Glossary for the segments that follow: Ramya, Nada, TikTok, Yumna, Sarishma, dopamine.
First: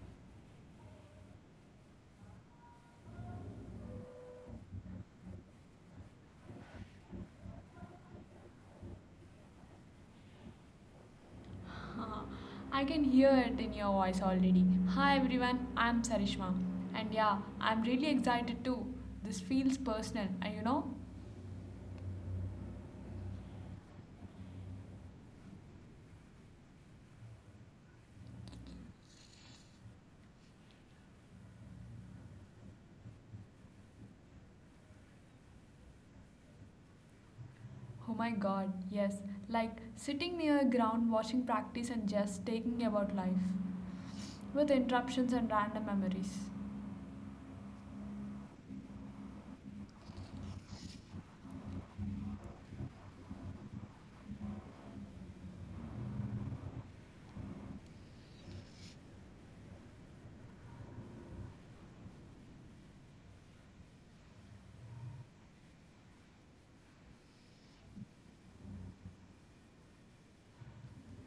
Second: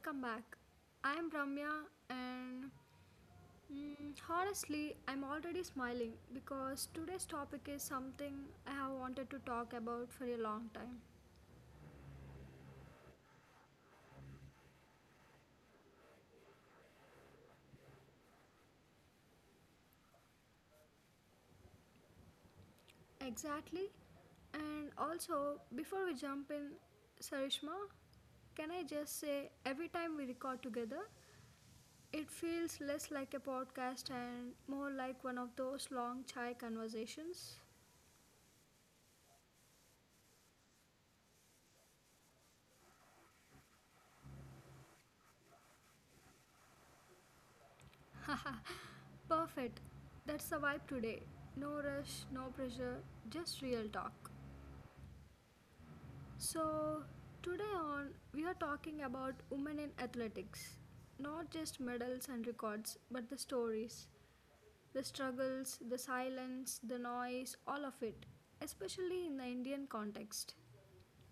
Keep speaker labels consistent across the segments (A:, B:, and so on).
A: welcome back. I'm Ramya, and honestly, I'm already smiling because today's topic is something I have wanted to talk about for a long time.
B: Uh, I can hear it in your voice already. Hi everyone, I'm Sarishma. And yeah, I'm really excited too. This feels personal, and you know?
A: Exactly. And also, before we jump in, Sarishma, can I just say every time we record together, it feels less like a podcast and more like one of those long chai conversations?
B: Oh my god, yes. Like sitting near ground watching practice and just taking about life with interruptions and random memories.
A: Perfect. That's the vibe today. No rush, no pressure, just real talk. So, today on, we are talking about women in athletics. Not just medals and records, but the stories, the struggles, the silence, the noise, all of it, especially in the Indian context.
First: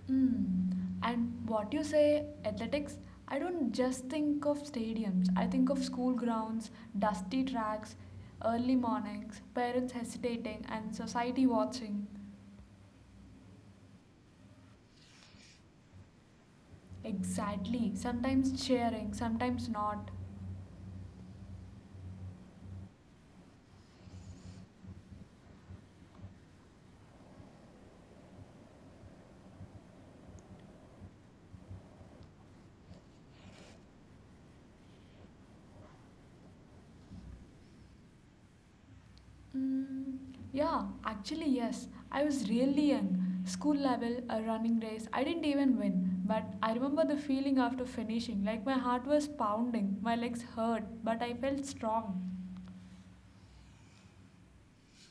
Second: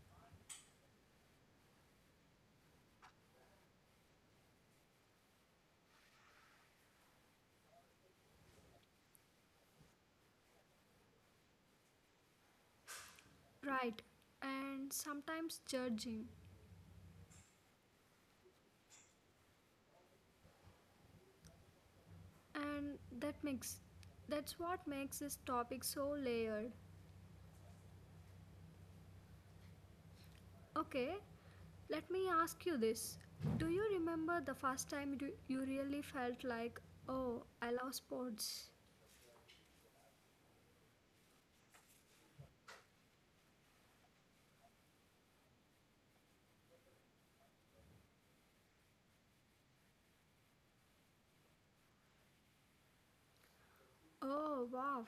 B: Mm. And what you say, athletics, I don't just think of stadiums. I think of school grounds, dusty tracks, early mornings, parents hesitating, and society watching.
A: Right, and sometimes judging.
B: Exactly. Sometimes sharing, sometimes not.
A: And that's what makes this topic so layered. Okay, let me ask you this. Do you remember the first time you really felt like, oh, I love sports?
B: Mm, yeah, actually, yes. I was really young. School level, a running race. I didn't even win. But I remember the feeling after finishing. Like my heart was pounding, my legs hurt, but I felt strong.
A: Oh, wow.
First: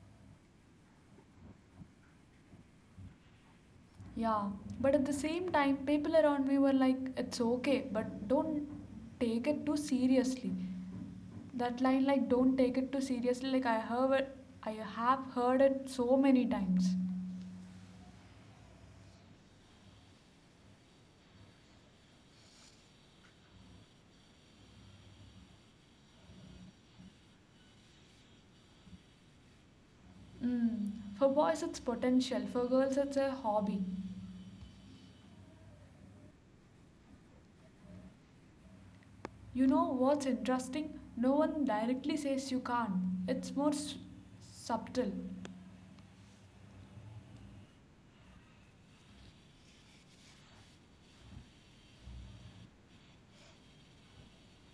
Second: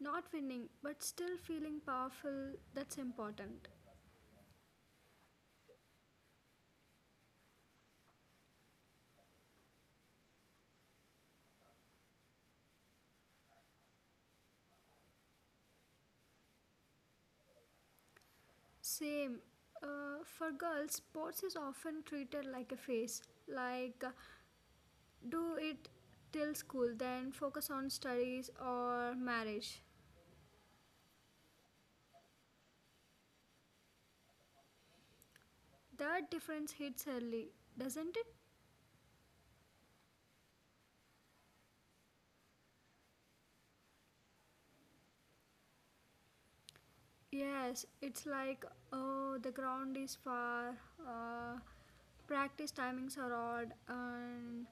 A: Not winning, but still feeling powerful, that's important.
B: Yeah, but at the same time, people around me were like, it's okay, but don't take it too seriously. That line, like, don't take it too seriously, like, I heard it, I have heard it so many times.
A: Same. For girls, sports is often treated like a phase, like do it till school, then focus on studies or marriage.
B: Mm. For boys, it's potential. For girls, it's a hobby.
A: That difference hits early, doesn't it?
B: You know what's interesting? No one directly says you can't. It's more subtle.
A: Yes, it's like, oh, the ground is far, uh, practice timings are odd, and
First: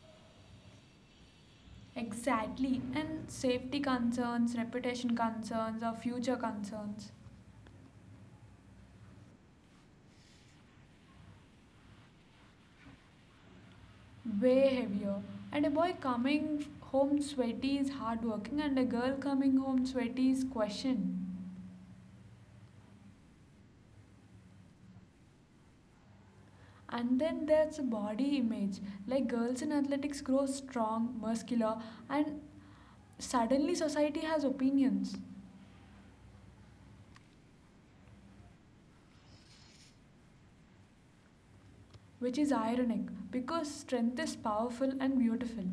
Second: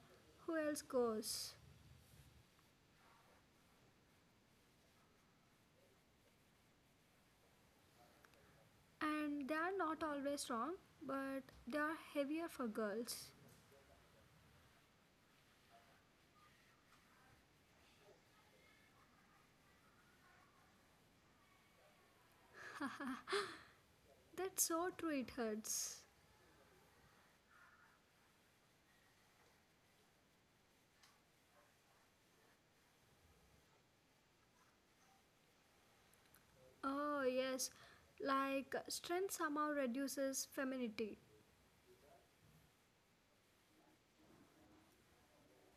A: who else goes,
B: Exactly. And safety concerns, reputation concerns, or future concerns.
A: and they are not always wrong, but they are heavier for girls.
B: Way heavier. And a boy coming home sweaty is hardworking, and a girl coming home sweaty is questioned.
A: That's so true it hurts.
B: And then there's body image. Like girls in athletics grow strong, muscular, and suddenly, society has opinions,
A: Oh, yes, like strength somehow reduces femininity.
B: which is ironic because strength is powerful and beautiful.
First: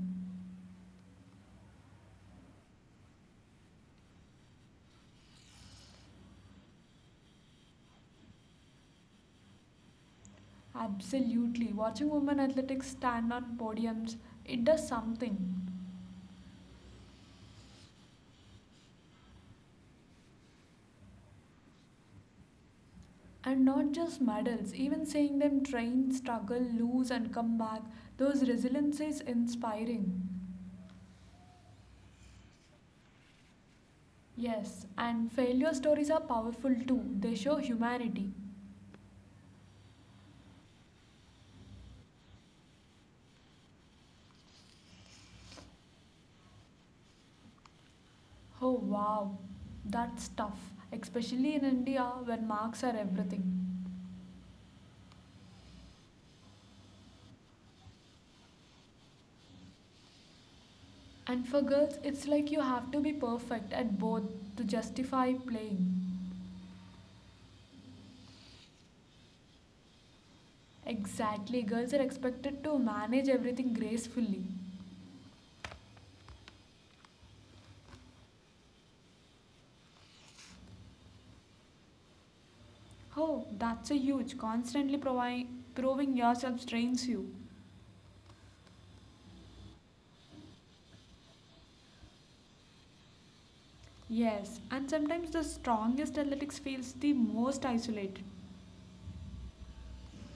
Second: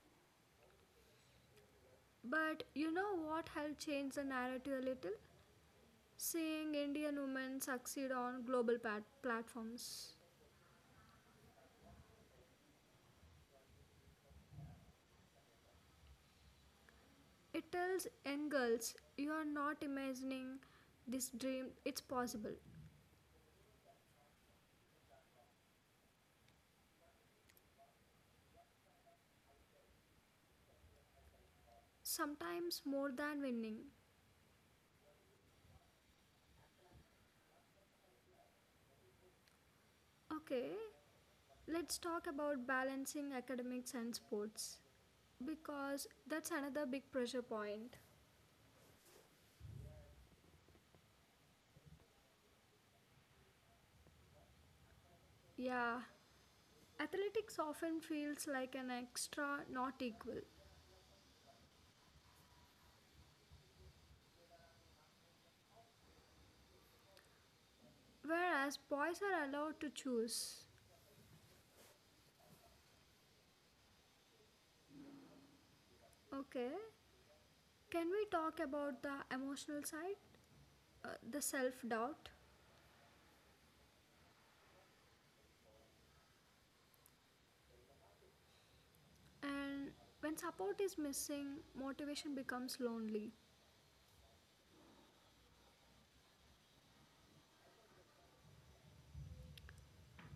A: But you know what helped change the narrative a little, seeing Indian women succeed on global platforms.
B: Absolutely, watching women athletics stand on podiums, it does something.
A: It tells young girls you are not imagining this dream, it's possible.
B: And not just medals, even seeing them train, struggle, lose, and come back, those resiliences inspiring.
A: Sometimes more than winning.
B: Yes, and failure stories are powerful too, they show humanity.
A: Okay, let's talk about balancing academics and sports because that's another big pressure point.
B: Oh wow, that's tough, especially in India when marks are everything.
A: Yeah, athletics often feels like an extra, not equal,
B: And for girls, it's like you have to be perfect at both to justify playing.
A: whereas boys are allowed to choose.
B: Exactly, girls are expected to manage everything gracefully.
A: Okay, can we talk about the emotional side, the self doubt?
B: Oh, that's a huge. Constantly proving yourself strains you.
A: And when support is missing, motivation becomes lonely.
B: Yes, and sometimes the strongest athletics feels the most isolated,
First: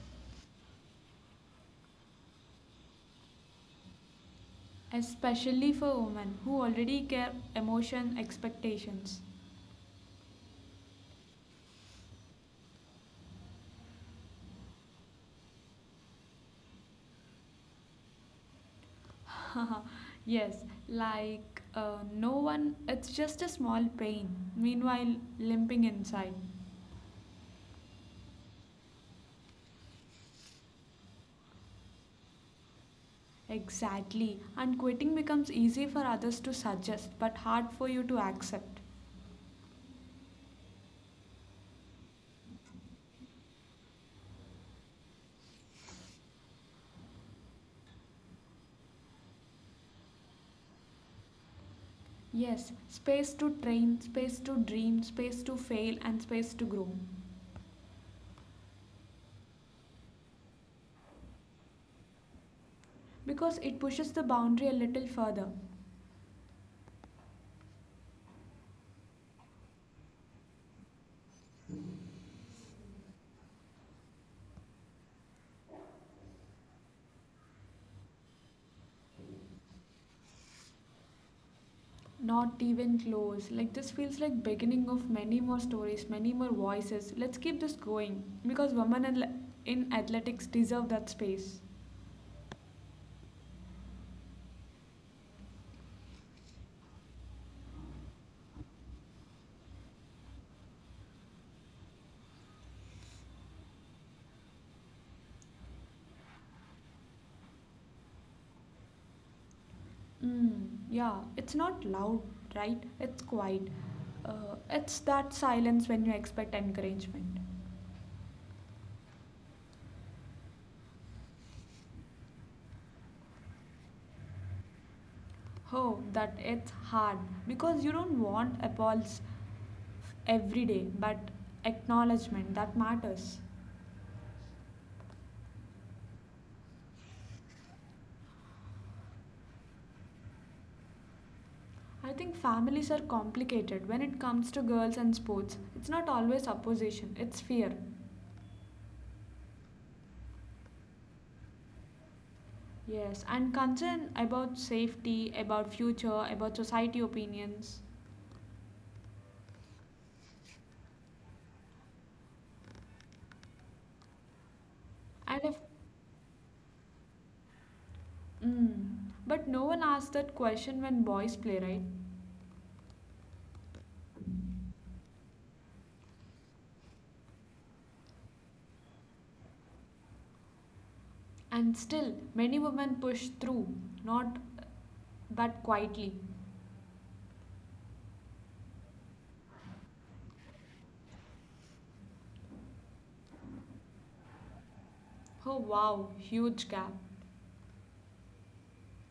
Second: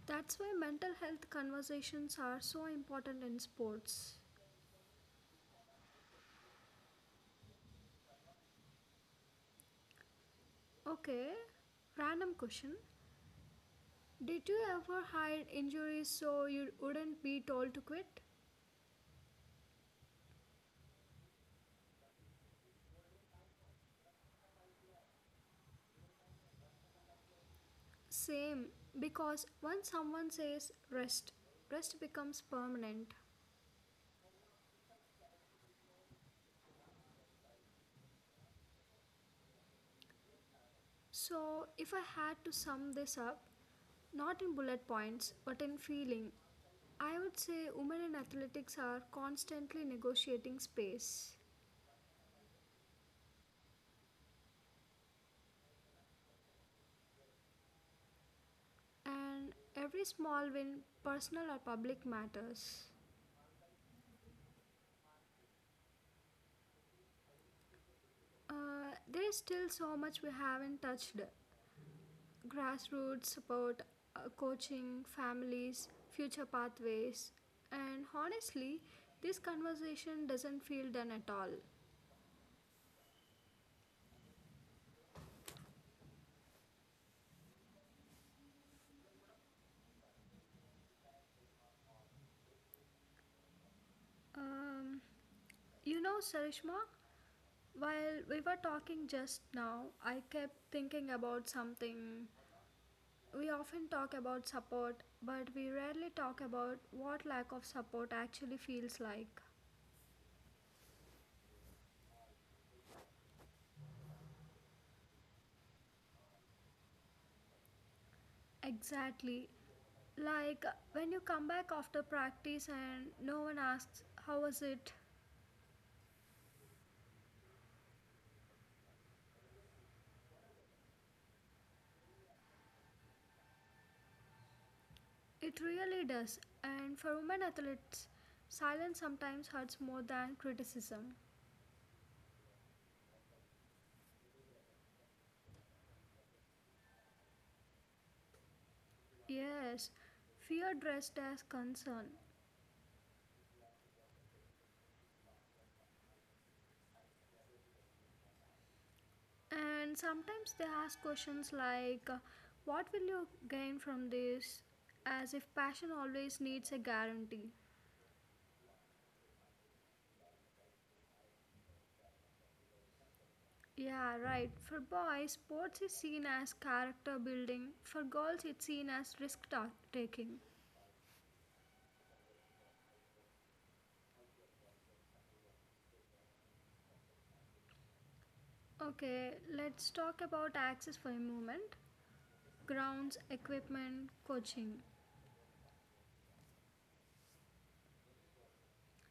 A: That's why mental health conversations are so important in sports.
B: especially for women who already care emotion expectations.
A: Okay, random question. Did you ever hide injuries so you wouldn't be told to quit?
B: Yes, like no one, it's just a small pain, meanwhile, limping inside.
A: Same, because once someone says rest, rest becomes permanent.
B: Exactly, and quitting becomes easy for others to suggest, but hard for you to accept.
A: So, if I had to sum this up, not in bullet points, but in feeling, I would say women in athletics are constantly negotiating space.
B: Yes, space to train, space to dream, space to fail, and space to grow.
A: And every small win, personal or public, matters.
B: Because it pushes the boundary a little further.
A: There is still so much we haven't touched, grassroots support, coaching, families, future pathways, and honestly, this conversation doesn't feel done at all.
B: Not even close. Like this feels like beginning of many more stories, many more voices. Let's keep this going because women in athletics deserve that space.
A: Um, you know, Sarishma, while we were talking just now, I kept thinking about something. We often talk about support, but we rarely talk about what lack of support actually feels like.
B: Yeah, it's not loud, right? It's quiet. It's that silence when you expect encouragement.
A: Exactly. Like when you come back after practice and no one asks, how was it?
B: Oh, that it's hard because you don't want applause every day, but acknowledgement that matters.
A: It really does. And for women athletes, silence sometimes hurts more than criticism.
B: I think families are complicated when it comes to girls and sports. It's not always opposition, it's fear.
A: Yes, fear dressed as concern.
B: Yes, and concern about safety, about future, about society opinions.
A: And sometimes they ask questions like, What will you gain from this? As
B: And
A: if
B: if.
A: passion always needs a guarantee.
B: Mm, but no one asks that question when boys play, right?
A: Yeah, right. For boys, sports is seen as character building, for girls, it's seen as risk taking.
B: And still, many women push through, not but quietly.
A: Okay, let's talk about access for a moment, grounds, equipment, coaching.
B: Oh wow, huge gap.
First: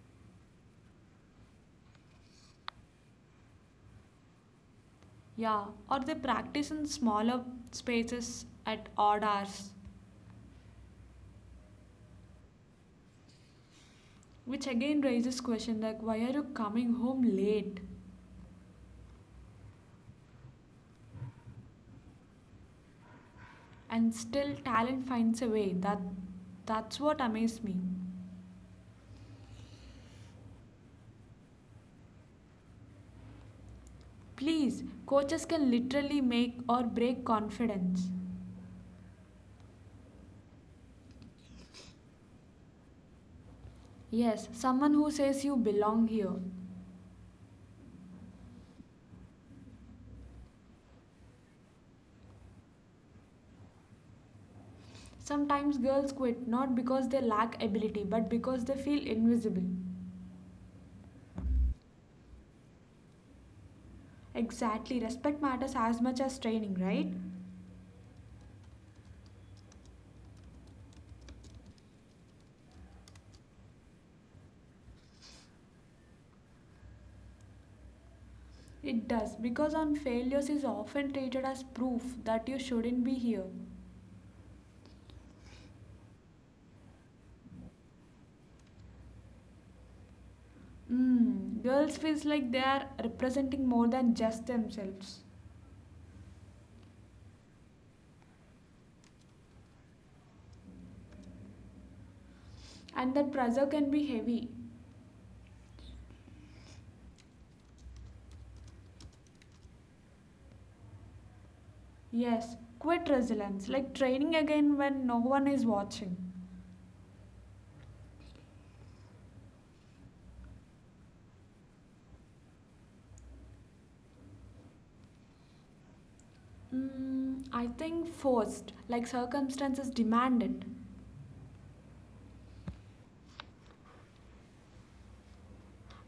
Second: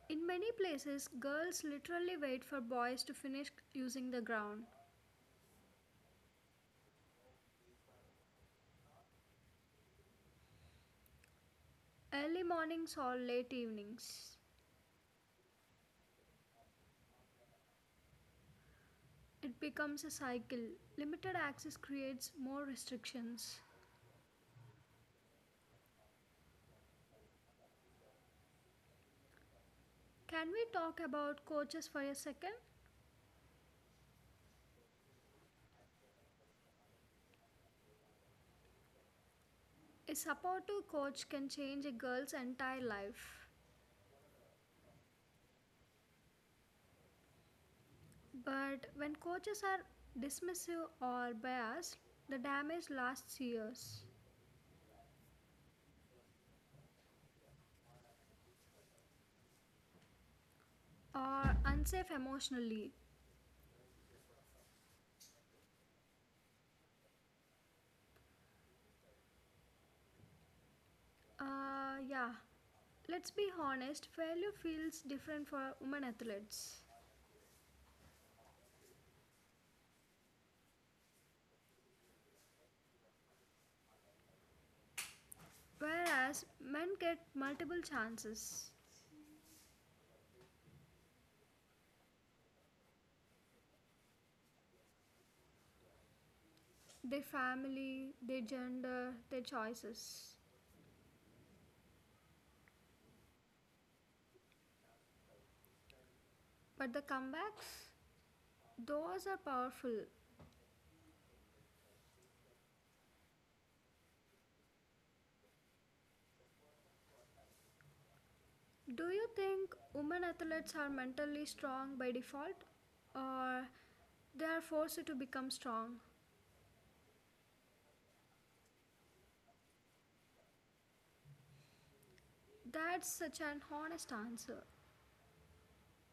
A: In many places, girls literally wait for boys to finish using the ground.
B: Yeah, or they practice in smaller spaces at odd hours.
A: Early mornings or late evenings.
B: Which again raises question like why are you coming home late?
A: It becomes a cycle. Limited access creates more restrictions.
B: And still talent finds a way. That's what amazes me.
A: Can we talk about coaches for a second?
B: Please, coaches can literally make or break confidence.
A: A supportive coach can change a girl's entire life.
B: Yes, someone who says you belong here.
A: But when coaches are dismissive or biased, the damage lasts years,
B: Sometimes girls quit not because they lack ability but because they feel invisible.
A: or unsafe emotionally.
B: Exactly, respect matters as much as training, right?
A: Yeah, let's be honest, failure feels different for women athletes,
B: It does because on failures is often treated as proof that you shouldn't be here.
A: whereas men get multiple chances.
B: Mm, girls feels like they are representing more than just themselves.
A: Their family, their gender, their choices.
B: And that pressure can be heavy.
A: But the comebacks, those are powerful.
B: Yes, quit resilience, like training again when no one is watching.
A: Do you think women athletes are mentally strong by default, or they are forced to become strong?
B: I think forced, like circumstances demand it.
A: That's such an honest answer.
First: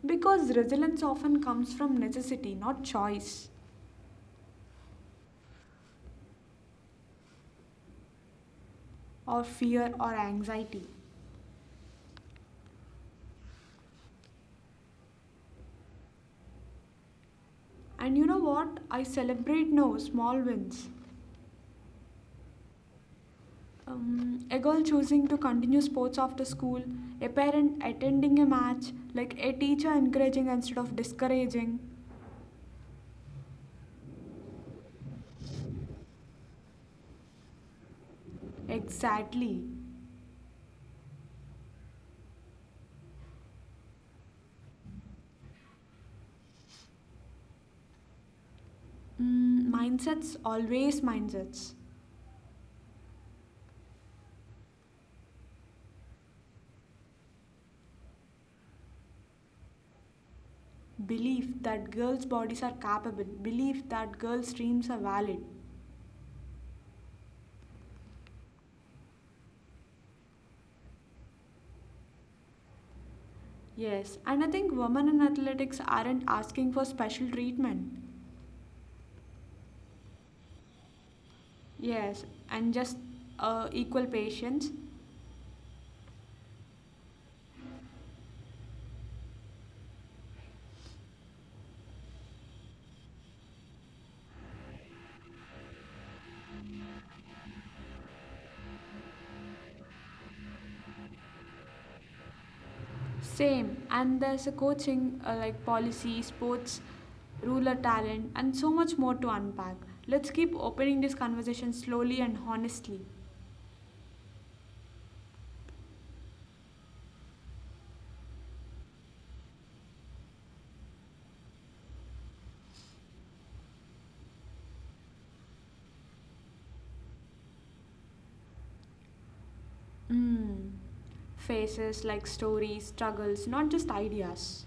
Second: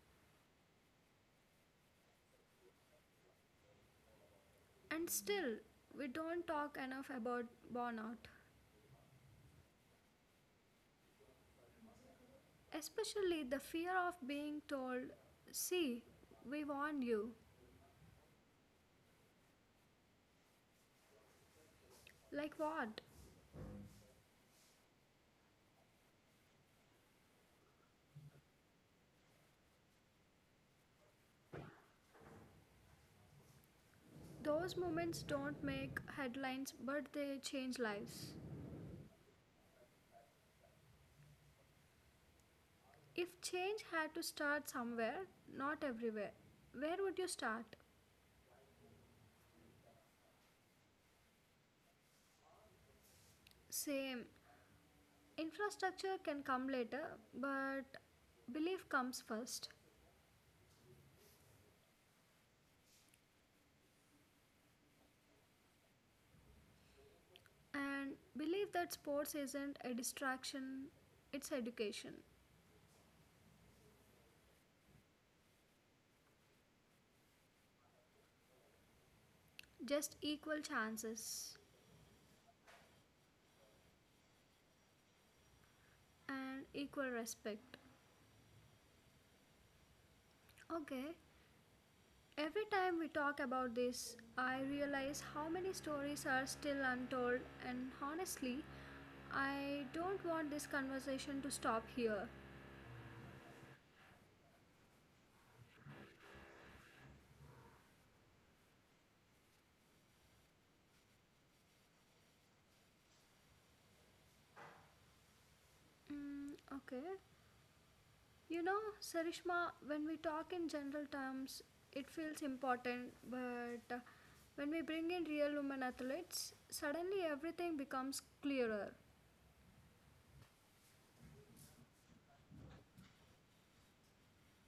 B: Because resilience often comes from necessity, not choice,
A: And still, we don't talk enough about burnout,
B: or fear, or anxiety.
A: especially the fear of being told, see, we warned you.
B: And you know what? I celebrate now small wins.
A: Like what?
B: A girl choosing to continue sports after school, a parent attending a match, like a teacher encouraging instead of discouraging.
A: Those moments don't make headlines, but they change lives.
B: Exactly.
A: If change had to start somewhere, not everywhere, where would you start?
B: Mindsets, always mindsets.
A: Same. Infrastructure can come later, but belief comes first.
B: Belief that girls' bodies are capable, belief that girls' dreams are valid.
A: And believe that sports isn't a distraction, it's education.
B: Yes, and I think women in athletics aren't asking for special treatment.
A: Just equal chances
B: Yes, and just equal patience.
A: and equal respect. Okay, every time we talk about this, I realize how many stories are still untold, and honestly, I don't want this conversation to stop here.
B: Same, and there's a coaching like policy, sports, ruler talent, and so much more to unpack. Let's keep opening this conversation slowly and honestly.
A: Mm, okay. You know, Sarishma, when we talk in general terms, it feels important, but when we bring in real women athletes, suddenly everything becomes clearer.
B: Mm. Faces like stories, struggles, not just ideas.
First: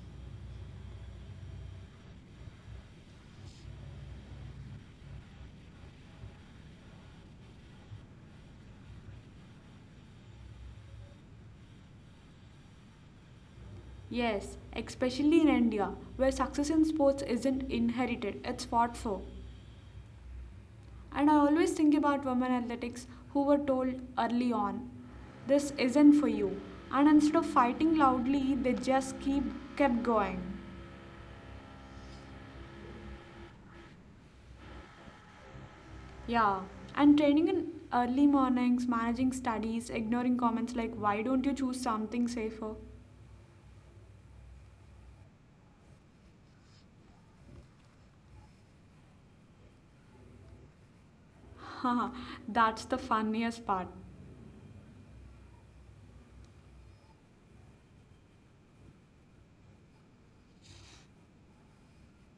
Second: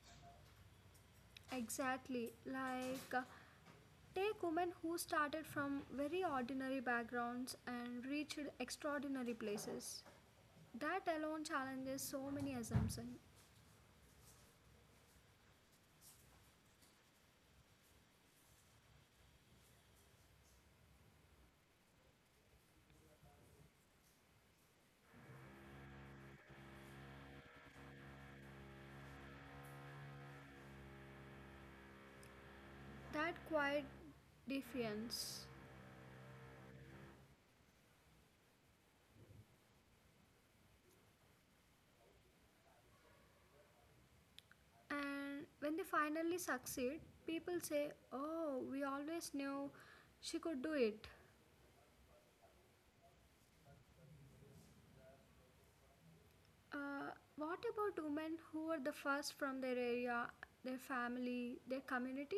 A: Exactly. Like, take women who started from very ordinary backgrounds and reached extraordinary places. That alone challenges so many assumptions.
B: Yes, especially in India, where success in sports isn't inherited, it's fought for. And I always think about women athletics who were told early on, this isn't for you. And instead of fighting loudly, they just keep kept going.
A: That quiet defiance.
B: Yeah. And training in early mornings, managing studies, ignoring comments like why don't you choose something safer?
A: And when they finally succeed, people say, oh, we always knew she could do it.
B: Haha, that's the funniest part.
A: What about women who were the first from their area, their family, their community?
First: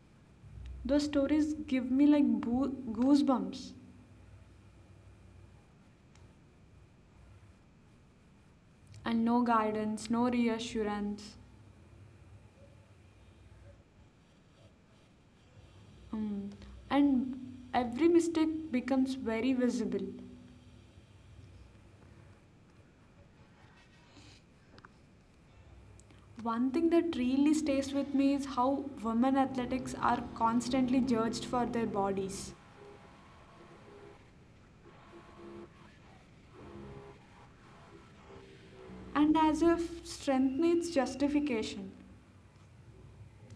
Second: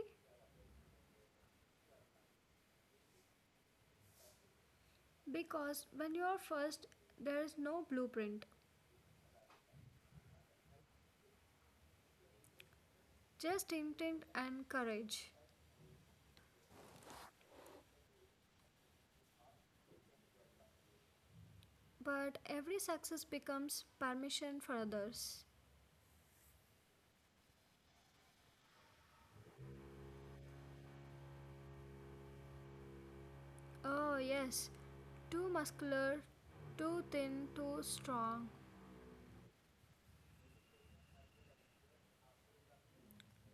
B: Those stories give me like goosebumps.
A: Because when you are first, there is no blueprint.
B: And no guidance, no reassurance.
A: Just intent and courage.
B: Mm. And every mistake becomes very visible.
A: But every success becomes permission for others.
B: One thing that really stays with me is how women athletics are constantly judged for their bodies.
A: Oh, yes, too muscular, too thin, too strong.
B: And as if strength needs justification,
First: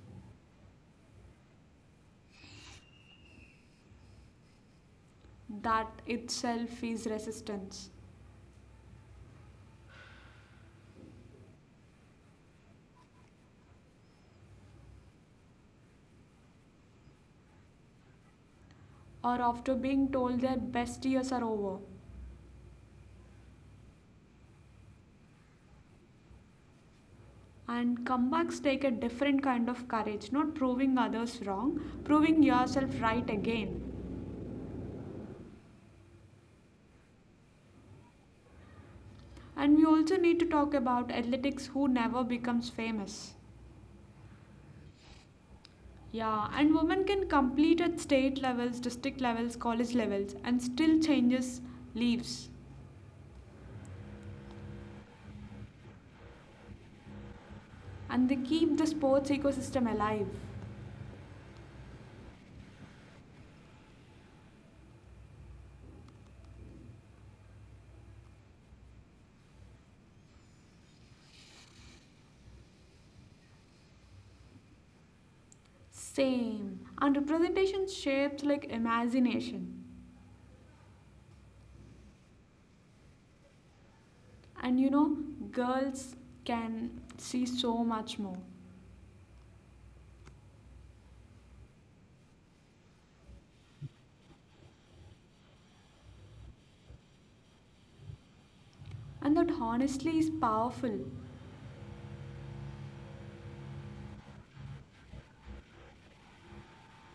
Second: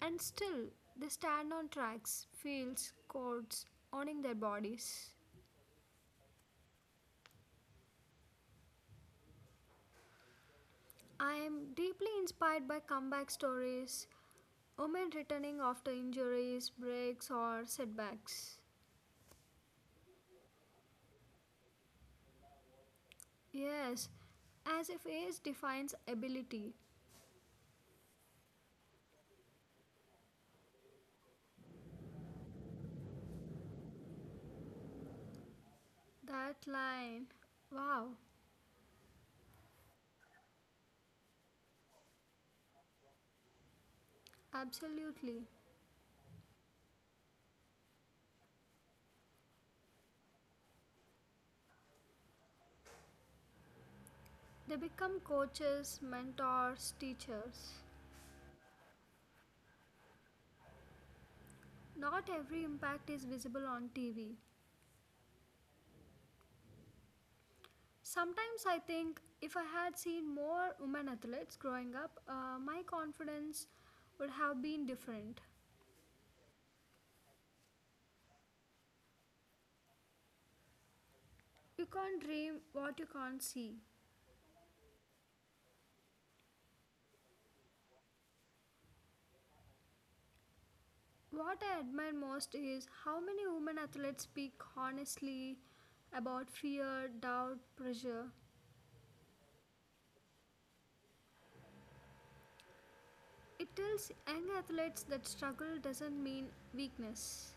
A: And still, they stand on tracks, fields, courts, owning their bodies.
B: that itself is resistance.
A: I am deeply inspired by comeback stories, women returning after injuries, breaks, or setbacks.
B: Or after being told their best years are over.
A: Yes, as if age defines ability.
B: And comebacks take a different kind of courage, not proving others wrong, proving yourself right again.
A: That line. Wow.
B: And we also need to talk about athletics who never becomes famous.
A: Absolutely.
B: Yeah, and women can compete at state levels, district levels, college levels, and still changes leaves.
A: They become coaches, mentors, teachers.
B: And they keep the sports ecosystem alive.
A: Not every impact is visible on TV. Sometimes I think if I had seen more women athletes growing up, my confidence would have been different.
B: Same. And representation shapes like imagination.
A: You can't dream what you can't see.
B: And you know, girls can see so much more.
A: What I admire most is how many women athletes speak honestly about fear, doubt, pressure.
B: And that honestly is powerful.
A: It tells young athletes that struggle doesn't mean weakness.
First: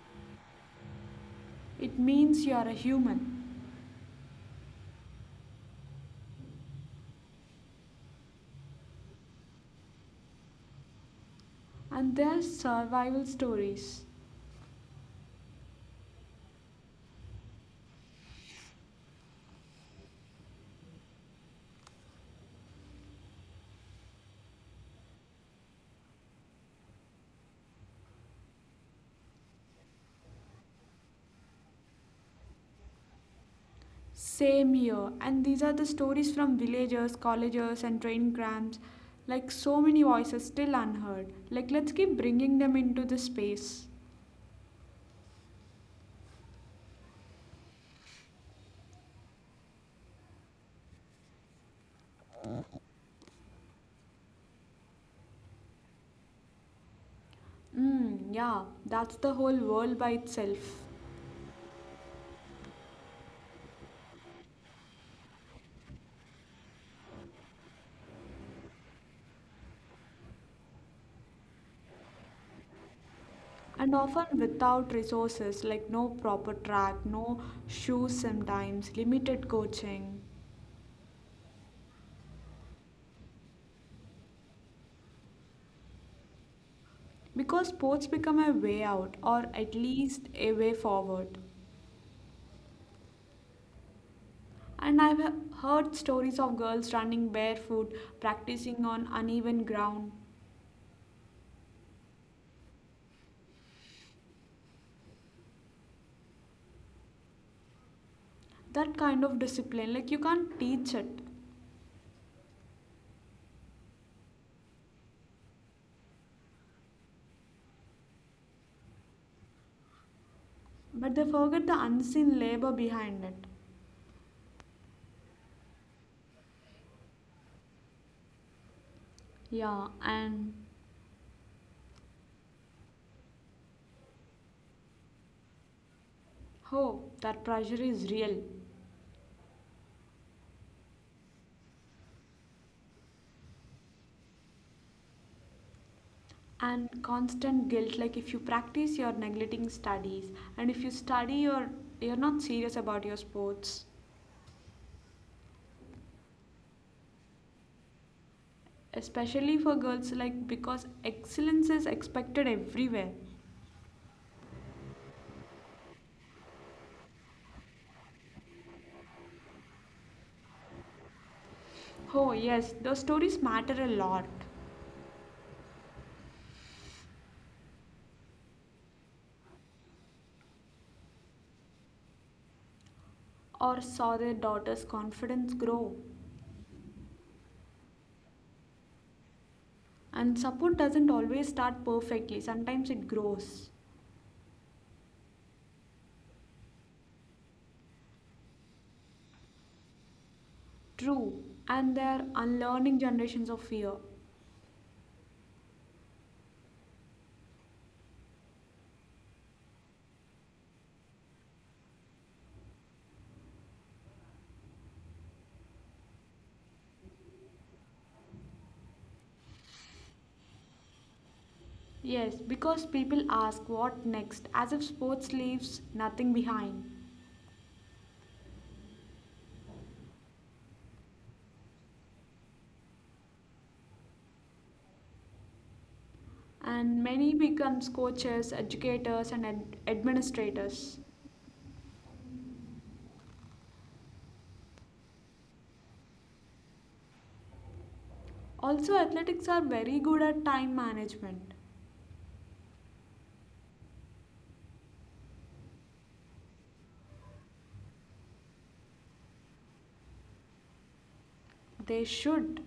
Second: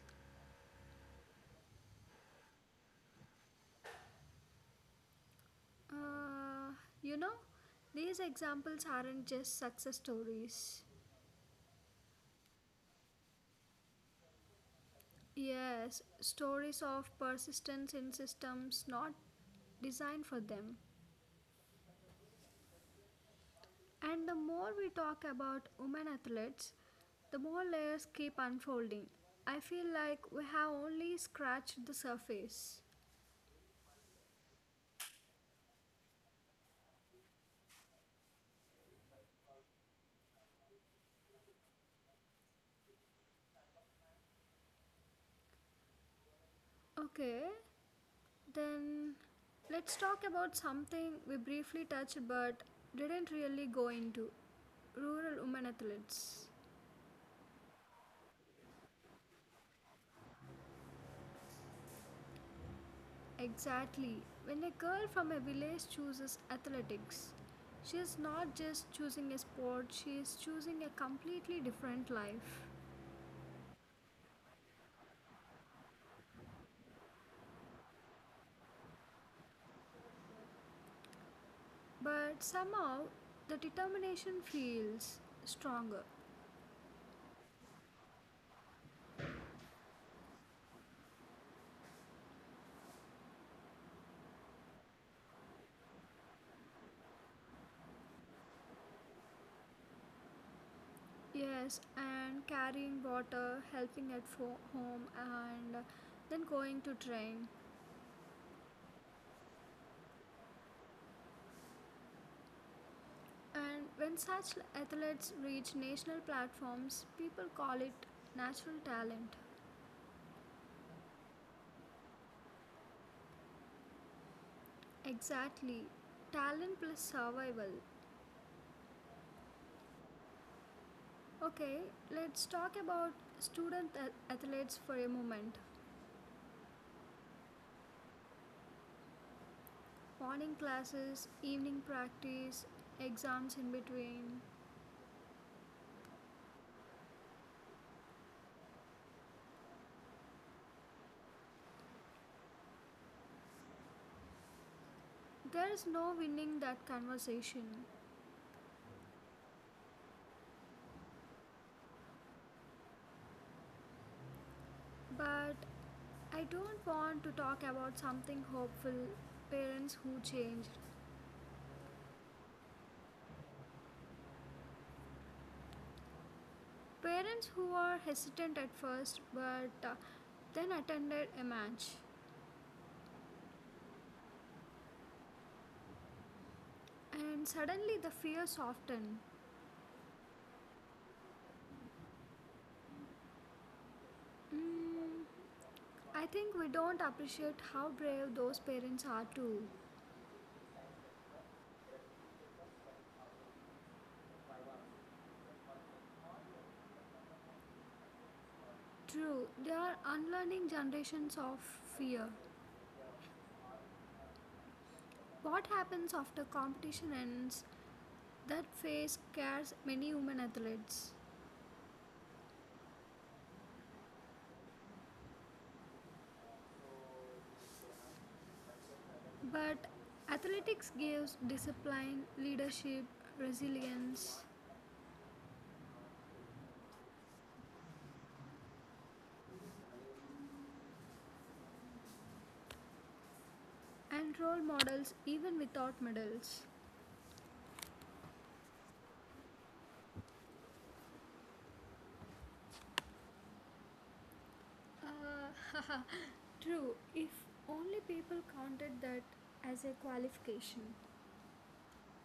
B: It means you are a human.
A: Uh, you know, these examples aren't just success stories.
B: And their survival stories.
A: Yes, stories of persistence in systems not designed for them. And the more we talk about women athletes, the more layers keep unfolding. I feel like we have only scratched the surface.
B: Same here. And these are the stories from villagers, colleges, and train camps. Like so many voices still unheard. Like let's keep bringing them into the space.
A: Okay, then let's talk about something we briefly touched but didn't really go into, rural women athletes.
B: Yeah, that's the whole world by itself.
A: Exactly. When a girl from a village chooses athletics, she is not just choosing a sport, she is choosing a completely different life.
B: And often without resources, like no proper track, no shoes sometimes, limited coaching.
A: But somehow, the determination feels stronger.
B: Because sports become a way out, or at least a way forward. And I've heard stories of girls running barefoot, practicing on uneven ground.
A: Yes, and carrying water, helping at home, and then going to train.
B: That kind of discipline, like you can't teach it.
A: And when such athletes reach national platforms, people call it natural talent.
B: But they forget the unseen labor behind it.
A: Exactly. Talent plus survival.
B: Yeah, and
A: Okay, let's talk about student athletes for a moment.
B: oh, that pressure is real.
A: Morning classes, evening practice, exams in between.
B: And constant guilt, like if you practice, you're neglecting studies. And if you study, you're not serious about your sports.
A: There is no winning that conversation.
B: Especially for girls, like because excellence is expected everywhere.
A: But I don't want to talk about something hopeful, parents who changed.
B: Oh, yes, those stories matter a lot.
A: Parents who are hesitant at first but then attended a match,
B: Or saw their daughter's confidence grow.
A: and suddenly the fear softened.
B: And support doesn't always start perfectly, sometimes it grows.
A: Mm, I think we don't appreciate how brave those parents are, too.
B: True, and they are unlearning generations of fear.
A: True, they are unlearning generations of fear. What happens after competition ends? That phase scares many women athletes.
B: Yes, because people ask what next, as if sports leaves nothing behind.
A: But athletics gives discipline, leadership, resilience,
B: And many becomes coaches, educators, and administrators.
A: and role models even without medals.
B: Also, athletics are very good at time management.
A: Uh, True, if only people counted that as a qualification.
B: They should.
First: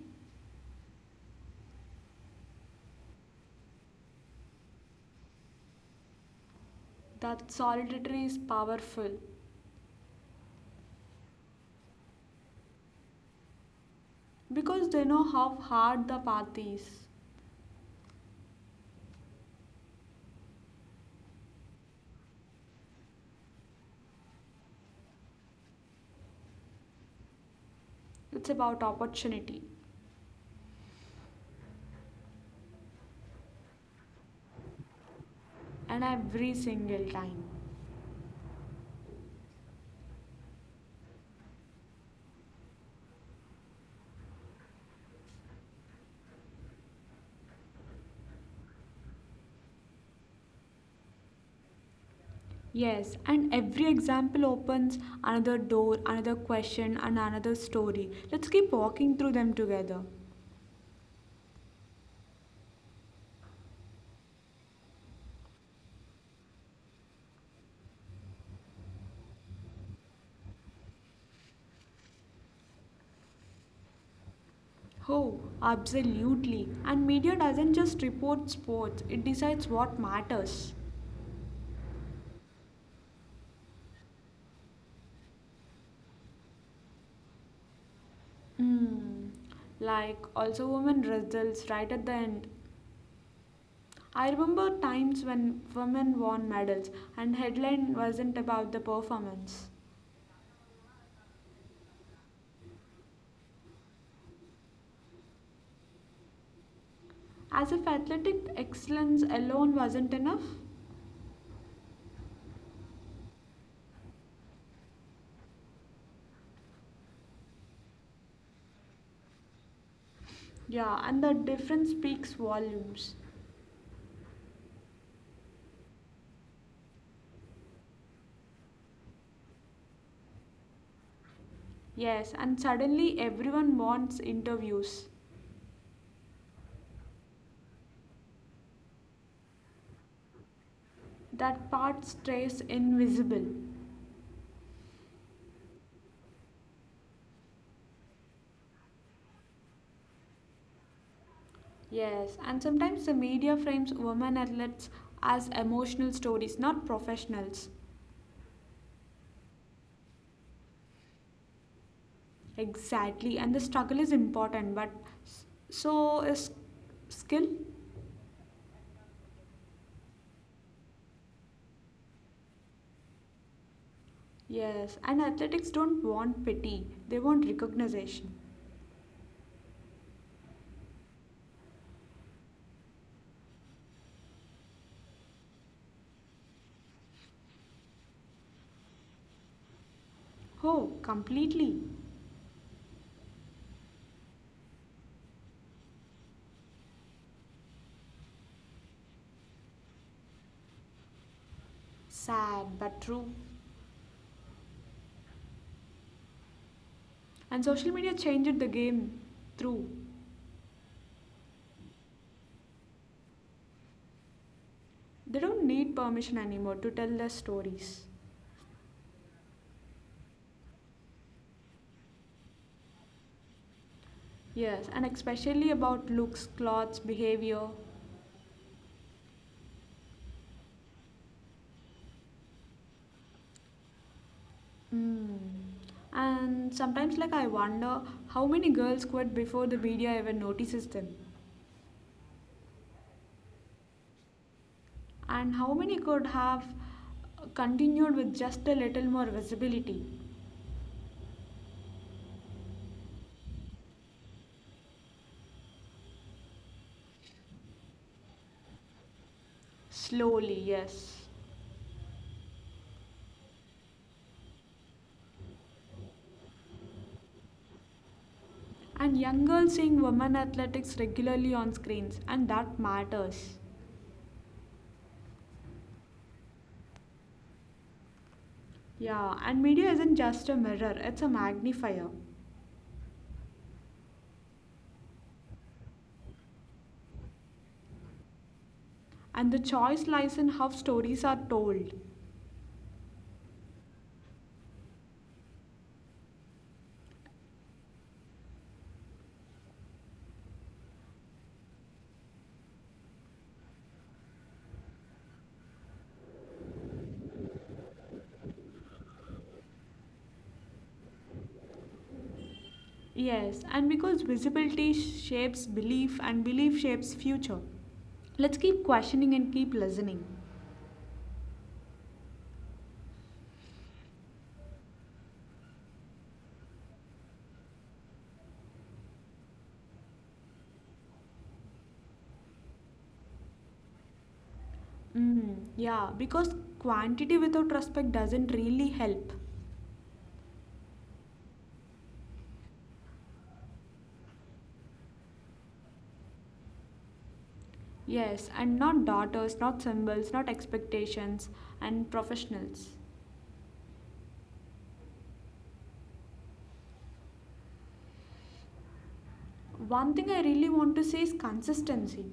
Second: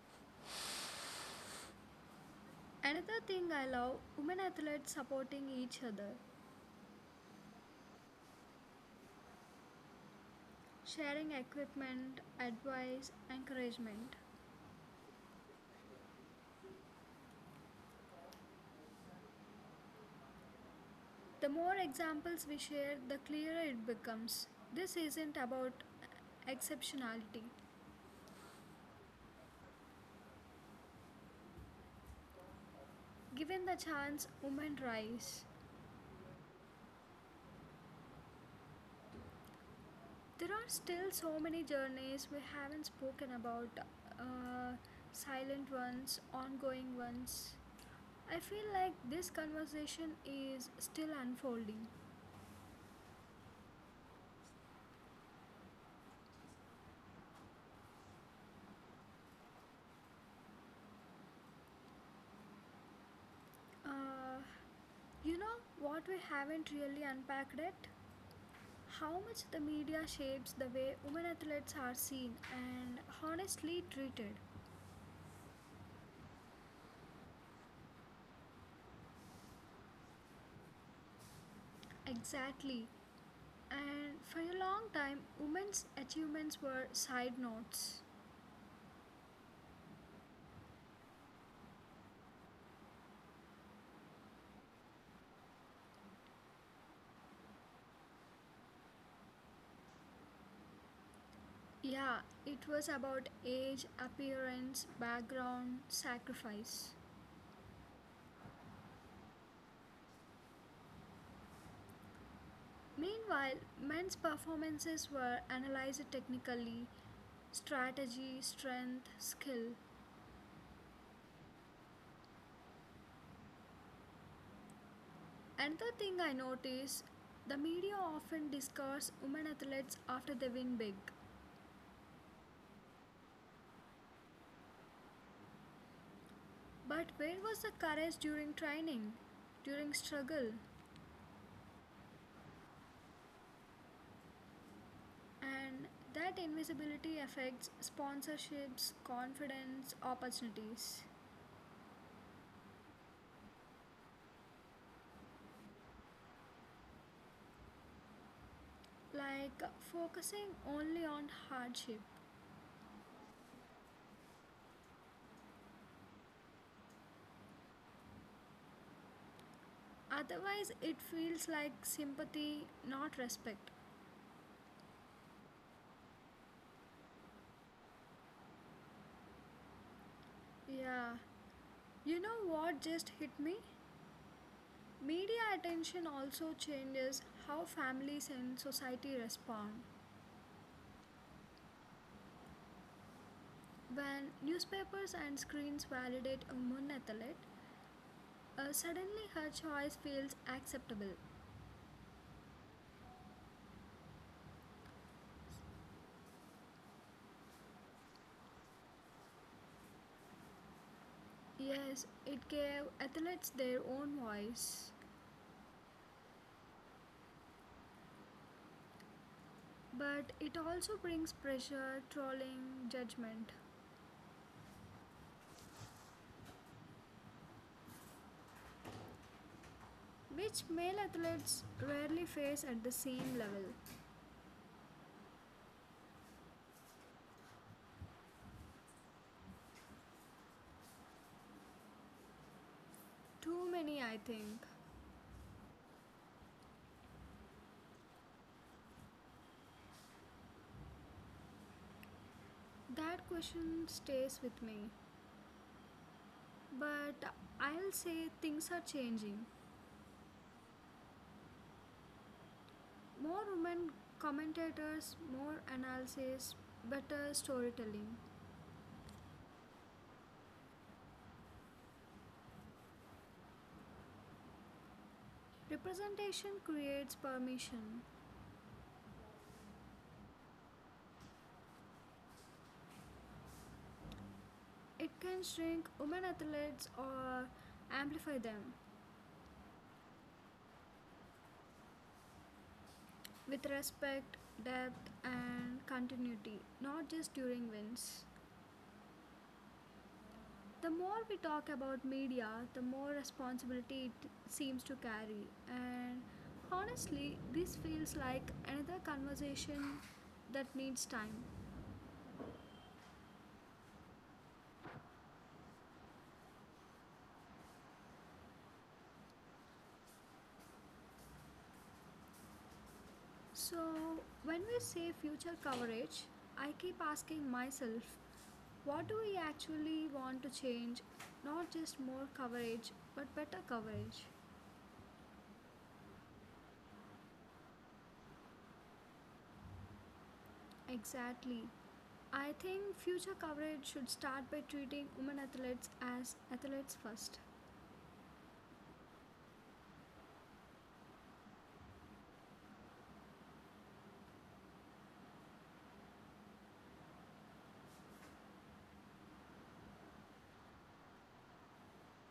A: Another thing I love, women athletes supporting each other,
B: That solidarity is powerful
A: sharing equipment, advice, encouragement.
B: because they know how hard the path is.
A: The more examples we share, the clearer it becomes. This isn't about exceptionality.
B: It's about opportunity
A: Given the chance, women rise.
B: and every single time.
A: There are still so many journeys we haven't spoken about, uh, silent ones, ongoing ones. I feel like this conversation is still unfolding.
B: Yes, and every example opens another door, another question, and another story. Let's keep walking through them together.
A: Uh, you know what we haven't really unpacked yet? How much the media shapes the way women athletes are seen and honestly treated.
B: Oh, absolutely. And media doesn't just report sports, it decides what matters.
A: Exactly. And for a long time, women's achievements were side notes.
B: Hmm. Like, also, women results right at the end. I remember times when women won medals and headline wasn't about the performance.
A: Yeah, it was about age, appearance, background, sacrifice.
B: As if athletic excellence alone wasn't enough.
A: Meanwhile, men's performances were analyzed technically, strategy, strength, skill.
B: Yeah, and the difference speaks volumes.
A: Another thing I notice, the media often discards women athletes after they win big.
B: Yes, and suddenly everyone wants interviews.
A: But where was the courage during training, during struggle?
B: That part stays invisible.
A: And that invisibility affects sponsorships, confidence, opportunities.
B: Yes, and sometimes the media frames women athletes as emotional stories, not professionals.
A: Like focusing only on hardship.
B: Exactly, and the struggle is important, but s- so is skill.
A: Otherwise, it feels like sympathy, not respect.
B: Yes, and athletics don't want pity, they want recognition.
A: Yeah. You know what just hit me? Media attention also changes how families and society respond.
B: Oh, completely.
A: When newspapers and screens validate a woman athlete, suddenly her choice feels acceptable.
B: Sad, but true. And social media changed the game through.
A: Yes, it gave athletes their own voice,
B: They don't need permission anymore to tell their stories.
A: but it also brings pressure, trolling, judgment,
B: Yes, and especially about looks, clothes, behavior.
A: which male athletes rarely face at the same level.
B: Mm. And sometimes, like, I wonder how many girls quit before the media ever notices them.
A: Too many, I think.
B: And how many could have continued with just a little more visibility?
A: That question stays with me. But I'll say things are changing.
B: Slowly, yes.
A: More women commentators, more analysis, better storytelling.
B: And young girls seeing women athletics regularly on screens, and that matters.
A: Representation creates permission.
B: Yeah, and media isn't just a mirror, it's a magnifier.
A: It can shrink women athletes or amplify them
B: And the choice lies in how stories are told.
A: with respect, depth, and continuity, not just during wins. The more we talk about media, the more responsibility it seems to carry. And honestly, this feels like another conversation that needs time.
B: Yes, and because visibility shapes belief and belief shapes future. Let's keep questioning and keep listening.
A: So, when we say future coverage, I keep asking myself, what do we actually want to change? Not just more coverage, but better coverage.
B: Yeah, because quantity without respect doesn't really help.
A: Exactly. I think future coverage should start by treating women athletes as athletes first.
B: Yes, and not daughters, not symbols, not expectations, and professionals. One thing I really want to say is consistency.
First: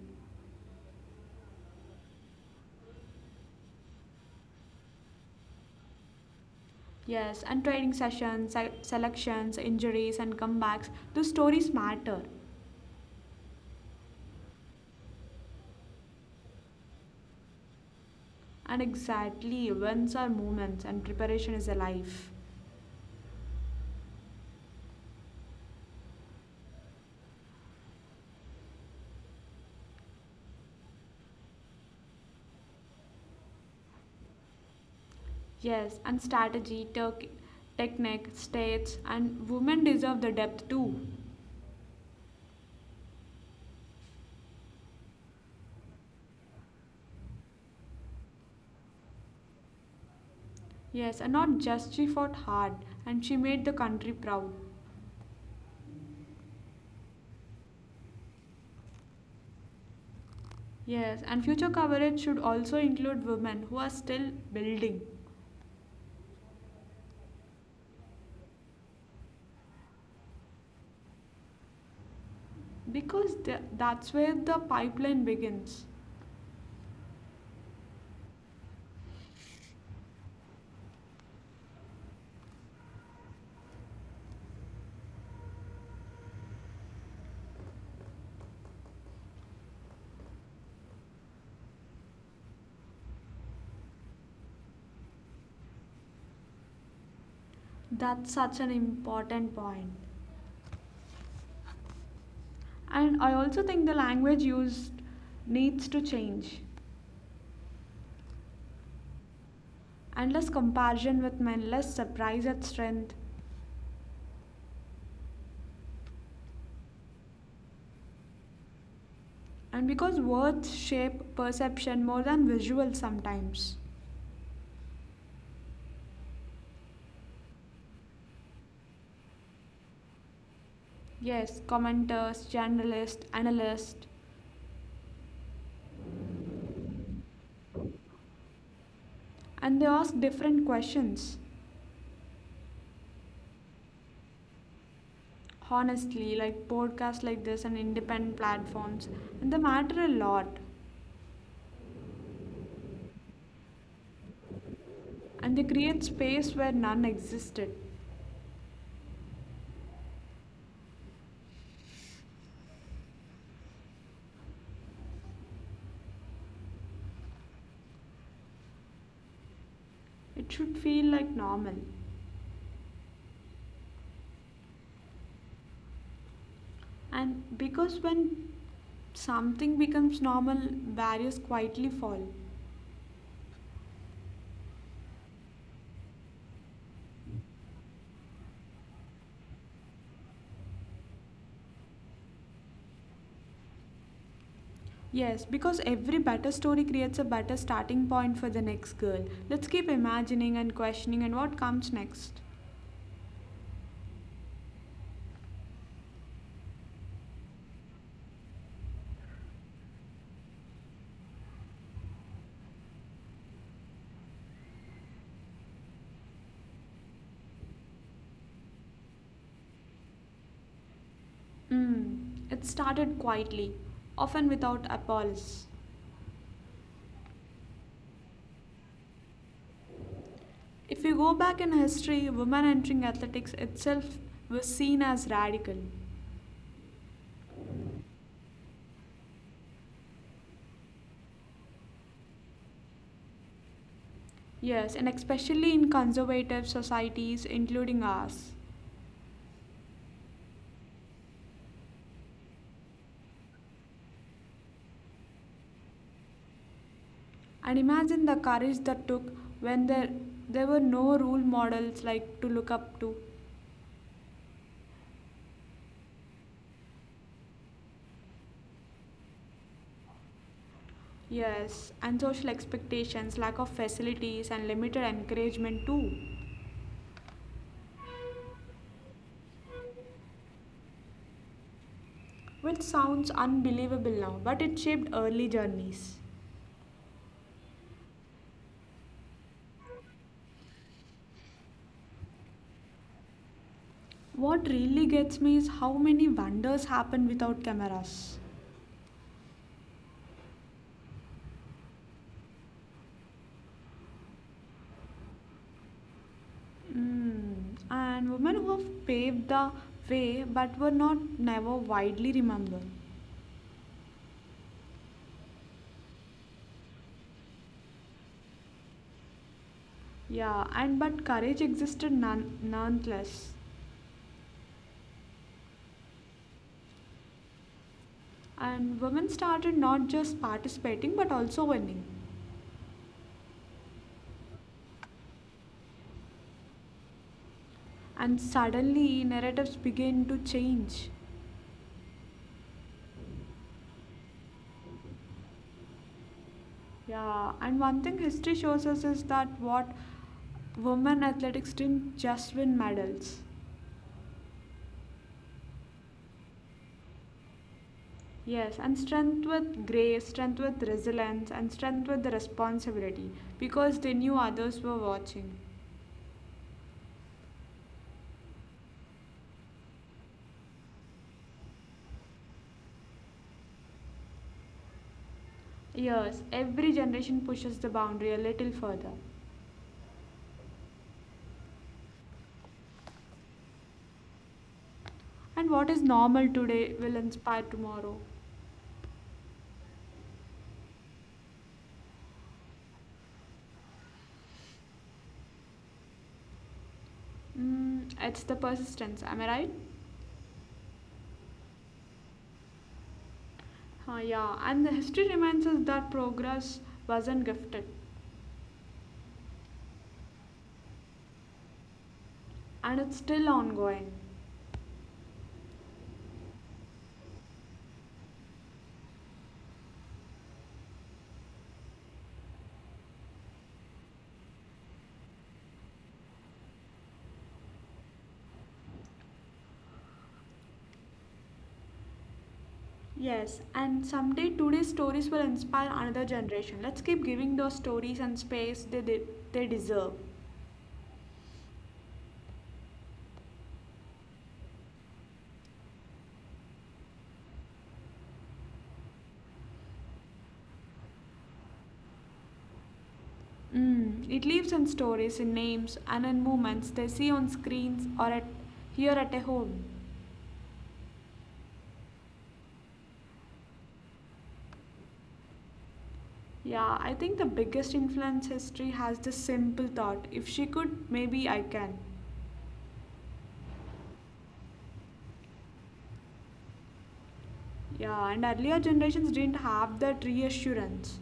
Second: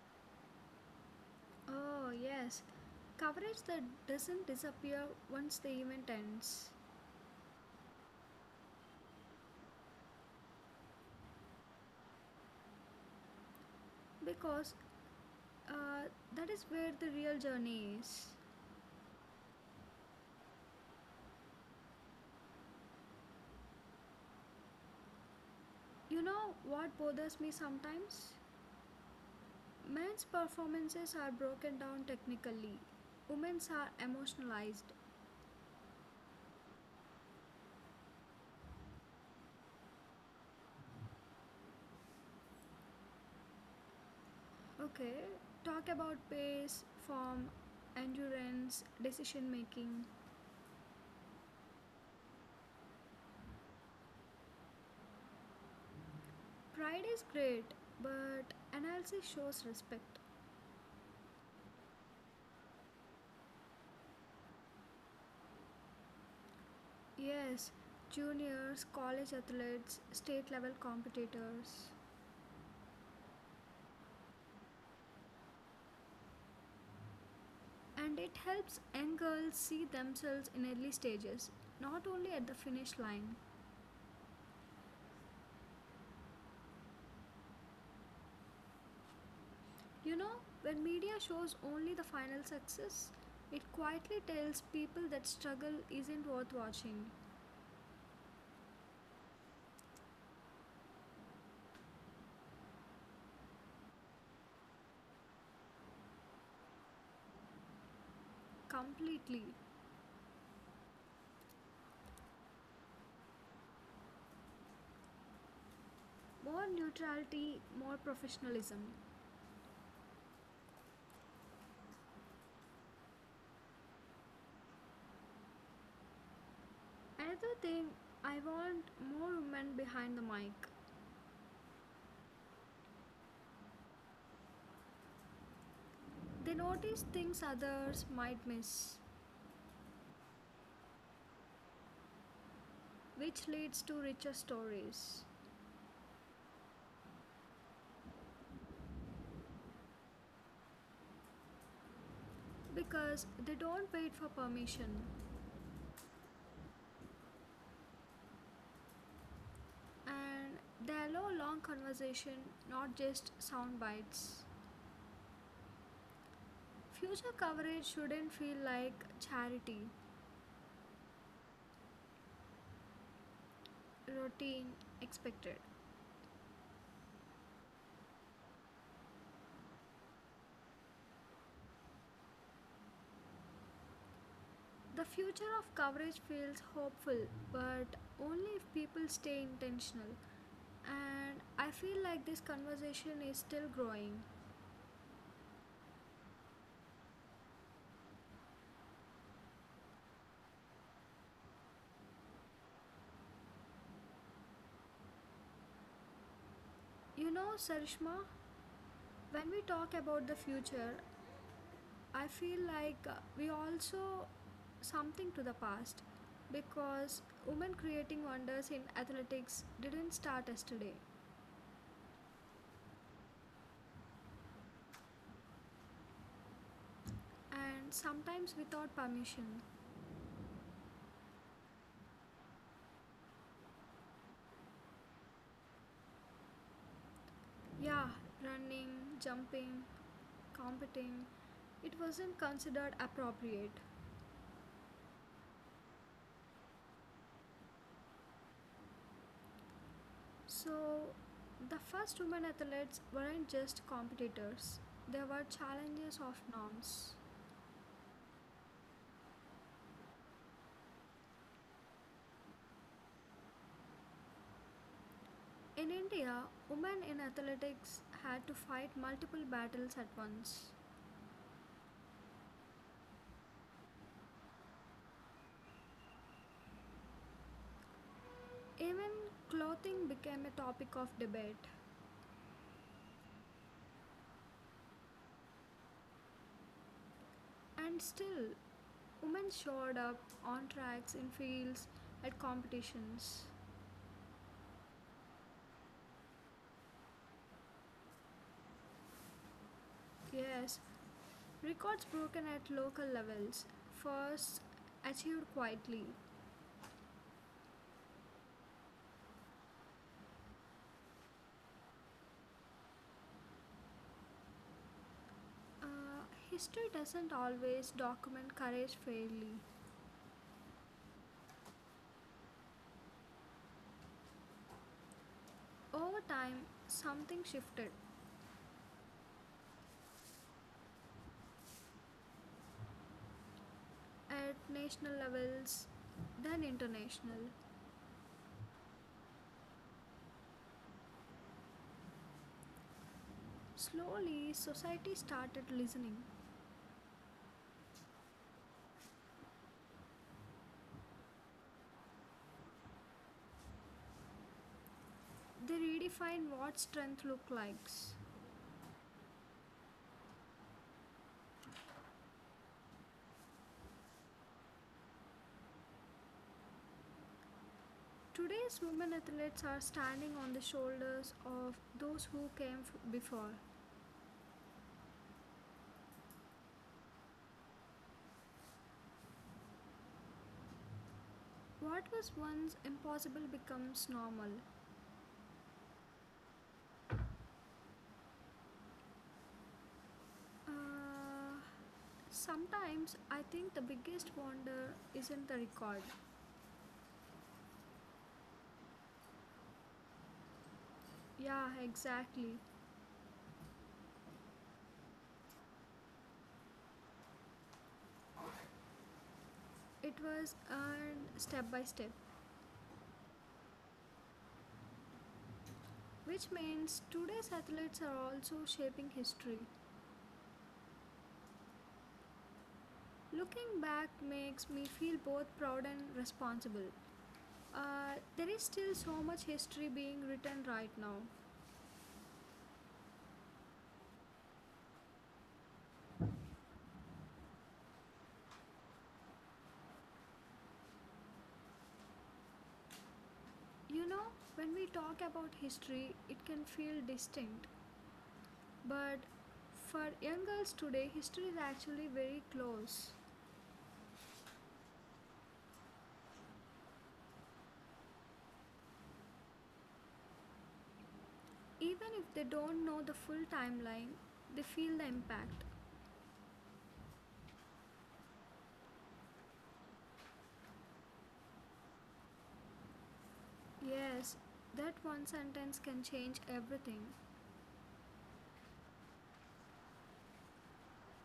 A: Oh, yes. Coverage that doesn't disappear once the event ends.
B: Yes, and training sessions, selections, injuries, and comebacks, those stories matter.
A: Because uh, that is where the real journey is.
B: And exactly, wins are moments, and preparation is alive.
A: You know what bothers me sometimes? Men's performances are broken down technically, women's are emotionalized.
B: Yes, and strategy, technique, states, and women deserve the depth too.
A: Okay, talk about pace, form, endurance, decision making.
B: Yes, and not just she fought hard and she made the country proud.
A: Pride is great, but analysis shows respect.
B: Yes, and future coverage should also include women who are still building
A: Yes, juniors, college athletes, state level competitors.
B: because that's where the pipeline begins.
A: And it helps young girls see themselves in early stages, not only at the finish line. You know, when media shows only the final success, it quietly tells people that struggle isn't worth watching.
B: That's such an important point. And I also think the language used needs to change
A: Completely.
B: and less comparison with men, less surprise at strength,
A: More neutrality, more professionalism.
B: and because words shape perception more than visuals sometimes.
A: Another thing, I want more women behind the mic.
B: Yes, commenters, journalists, analysts,
A: They notice things others might miss,
B: and they ask different questions.
A: which leads to richer stories
B: Honestly, like podcasts like this and independent platforms, and they matter a lot.
A: because they don't wait for permission
B: And they create space where none existed.
A: and they allow long conversation, not just sound bites. Future coverage shouldn't feel like charity,
B: It should feel like normal.
A: routine, expected.
B: And because when something becomes normal, barriers quietly fall.
A: The future of coverage feels hopeful, but only if people stay intentional. And I feel like this conversation is still growing.
B: Yes, because every better story creates a better starting point for the next girl. Let's keep imagining and questioning and what comes next.
A: You know, Sarishma, when we talk about the future I feel like we also something to the past because women creating wonders in athletics didn't start yesterday
B: Mm, it started quietly, often without appalls.
A: and sometimes without permission.
B: If you go back in history, women entering athletics itself was seen as radical.
A: Yeah, running, jumping, competing, it wasn't considered appropriate.
B: Yes, and especially in conservative societies, including ours.
A: So, the first women athletes weren't just competitors, they were challenges of norms.
B: And imagine the courage that took when there were no role models like to look up to.
A: In India, women in athletics had to fight multiple battles at once.
B: Yes, and social expectations, lack of facilities, and limited encouragement too.
A: Even clothing became a topic of debate.
B: Which sounds unbelievable now, but it shaped early journeys.
A: And still, women showed up on tracks, in fields, at competitions.
B: What really gets me is how many wonders happen without cameras.
A: Yes, records broken at local levels, first achieved quietly.
B: Mm. And women who have paved the way but were not never widely remembered.
A: Uh, History doesn't always document courage fairly.
B: Yeah, and but courage existed none, nonetheless.
A: Over time, something shifted.
B: And women started not just participating but also winning.
A: At national levels, then international.
B: And suddenly narratives begin to change.
A: Slowly, society started listening.
B: Yeah, and one thing history shows us is that what women athletics didn't just win medals.
A: They redefined what strength looked like.
B: Yes, and strength with grace, strength with resilience, and strength with the responsibility because they knew others were watching.
A: Today's women athletes are standing on the shoulders of those who came before.
B: Yes, every generation pushes the boundary a little further.
A: What was once impossible becomes normal.
B: And what is normal today will inspire tomorrow.
A: Uh, Sometimes I think the biggest wonder isn't the record.
B: Mm, it's the persistence, am I right?
A: Yeah, exactly.
B: Yeah, and the history reminds us that progress wasn't gifted
A: It was earned step by step,
B: and it's still ongoing.
A: which means today's athletes are also shaping history. Looking back makes me feel both proud and responsible. There is still so much history being written right now.
B: Yes, and someday today's stories will inspire another generation. Let's keep giving those stories and space they deserve.
A: You know, when we talk about history, it can feel distinct, but for young girls today, history is actually very close.
B: Mm, it lives in stories, in names, and in moments they see on screens or at here at a home.
A: Even if they don't know the full timeline, they feel the impact.
B: Yeah, I think the biggest influence history has this simple thought if she could, maybe I can.
A: Yes, that one sentence can change everything.
B: Yeah, and earlier generations didn't have that reassurance.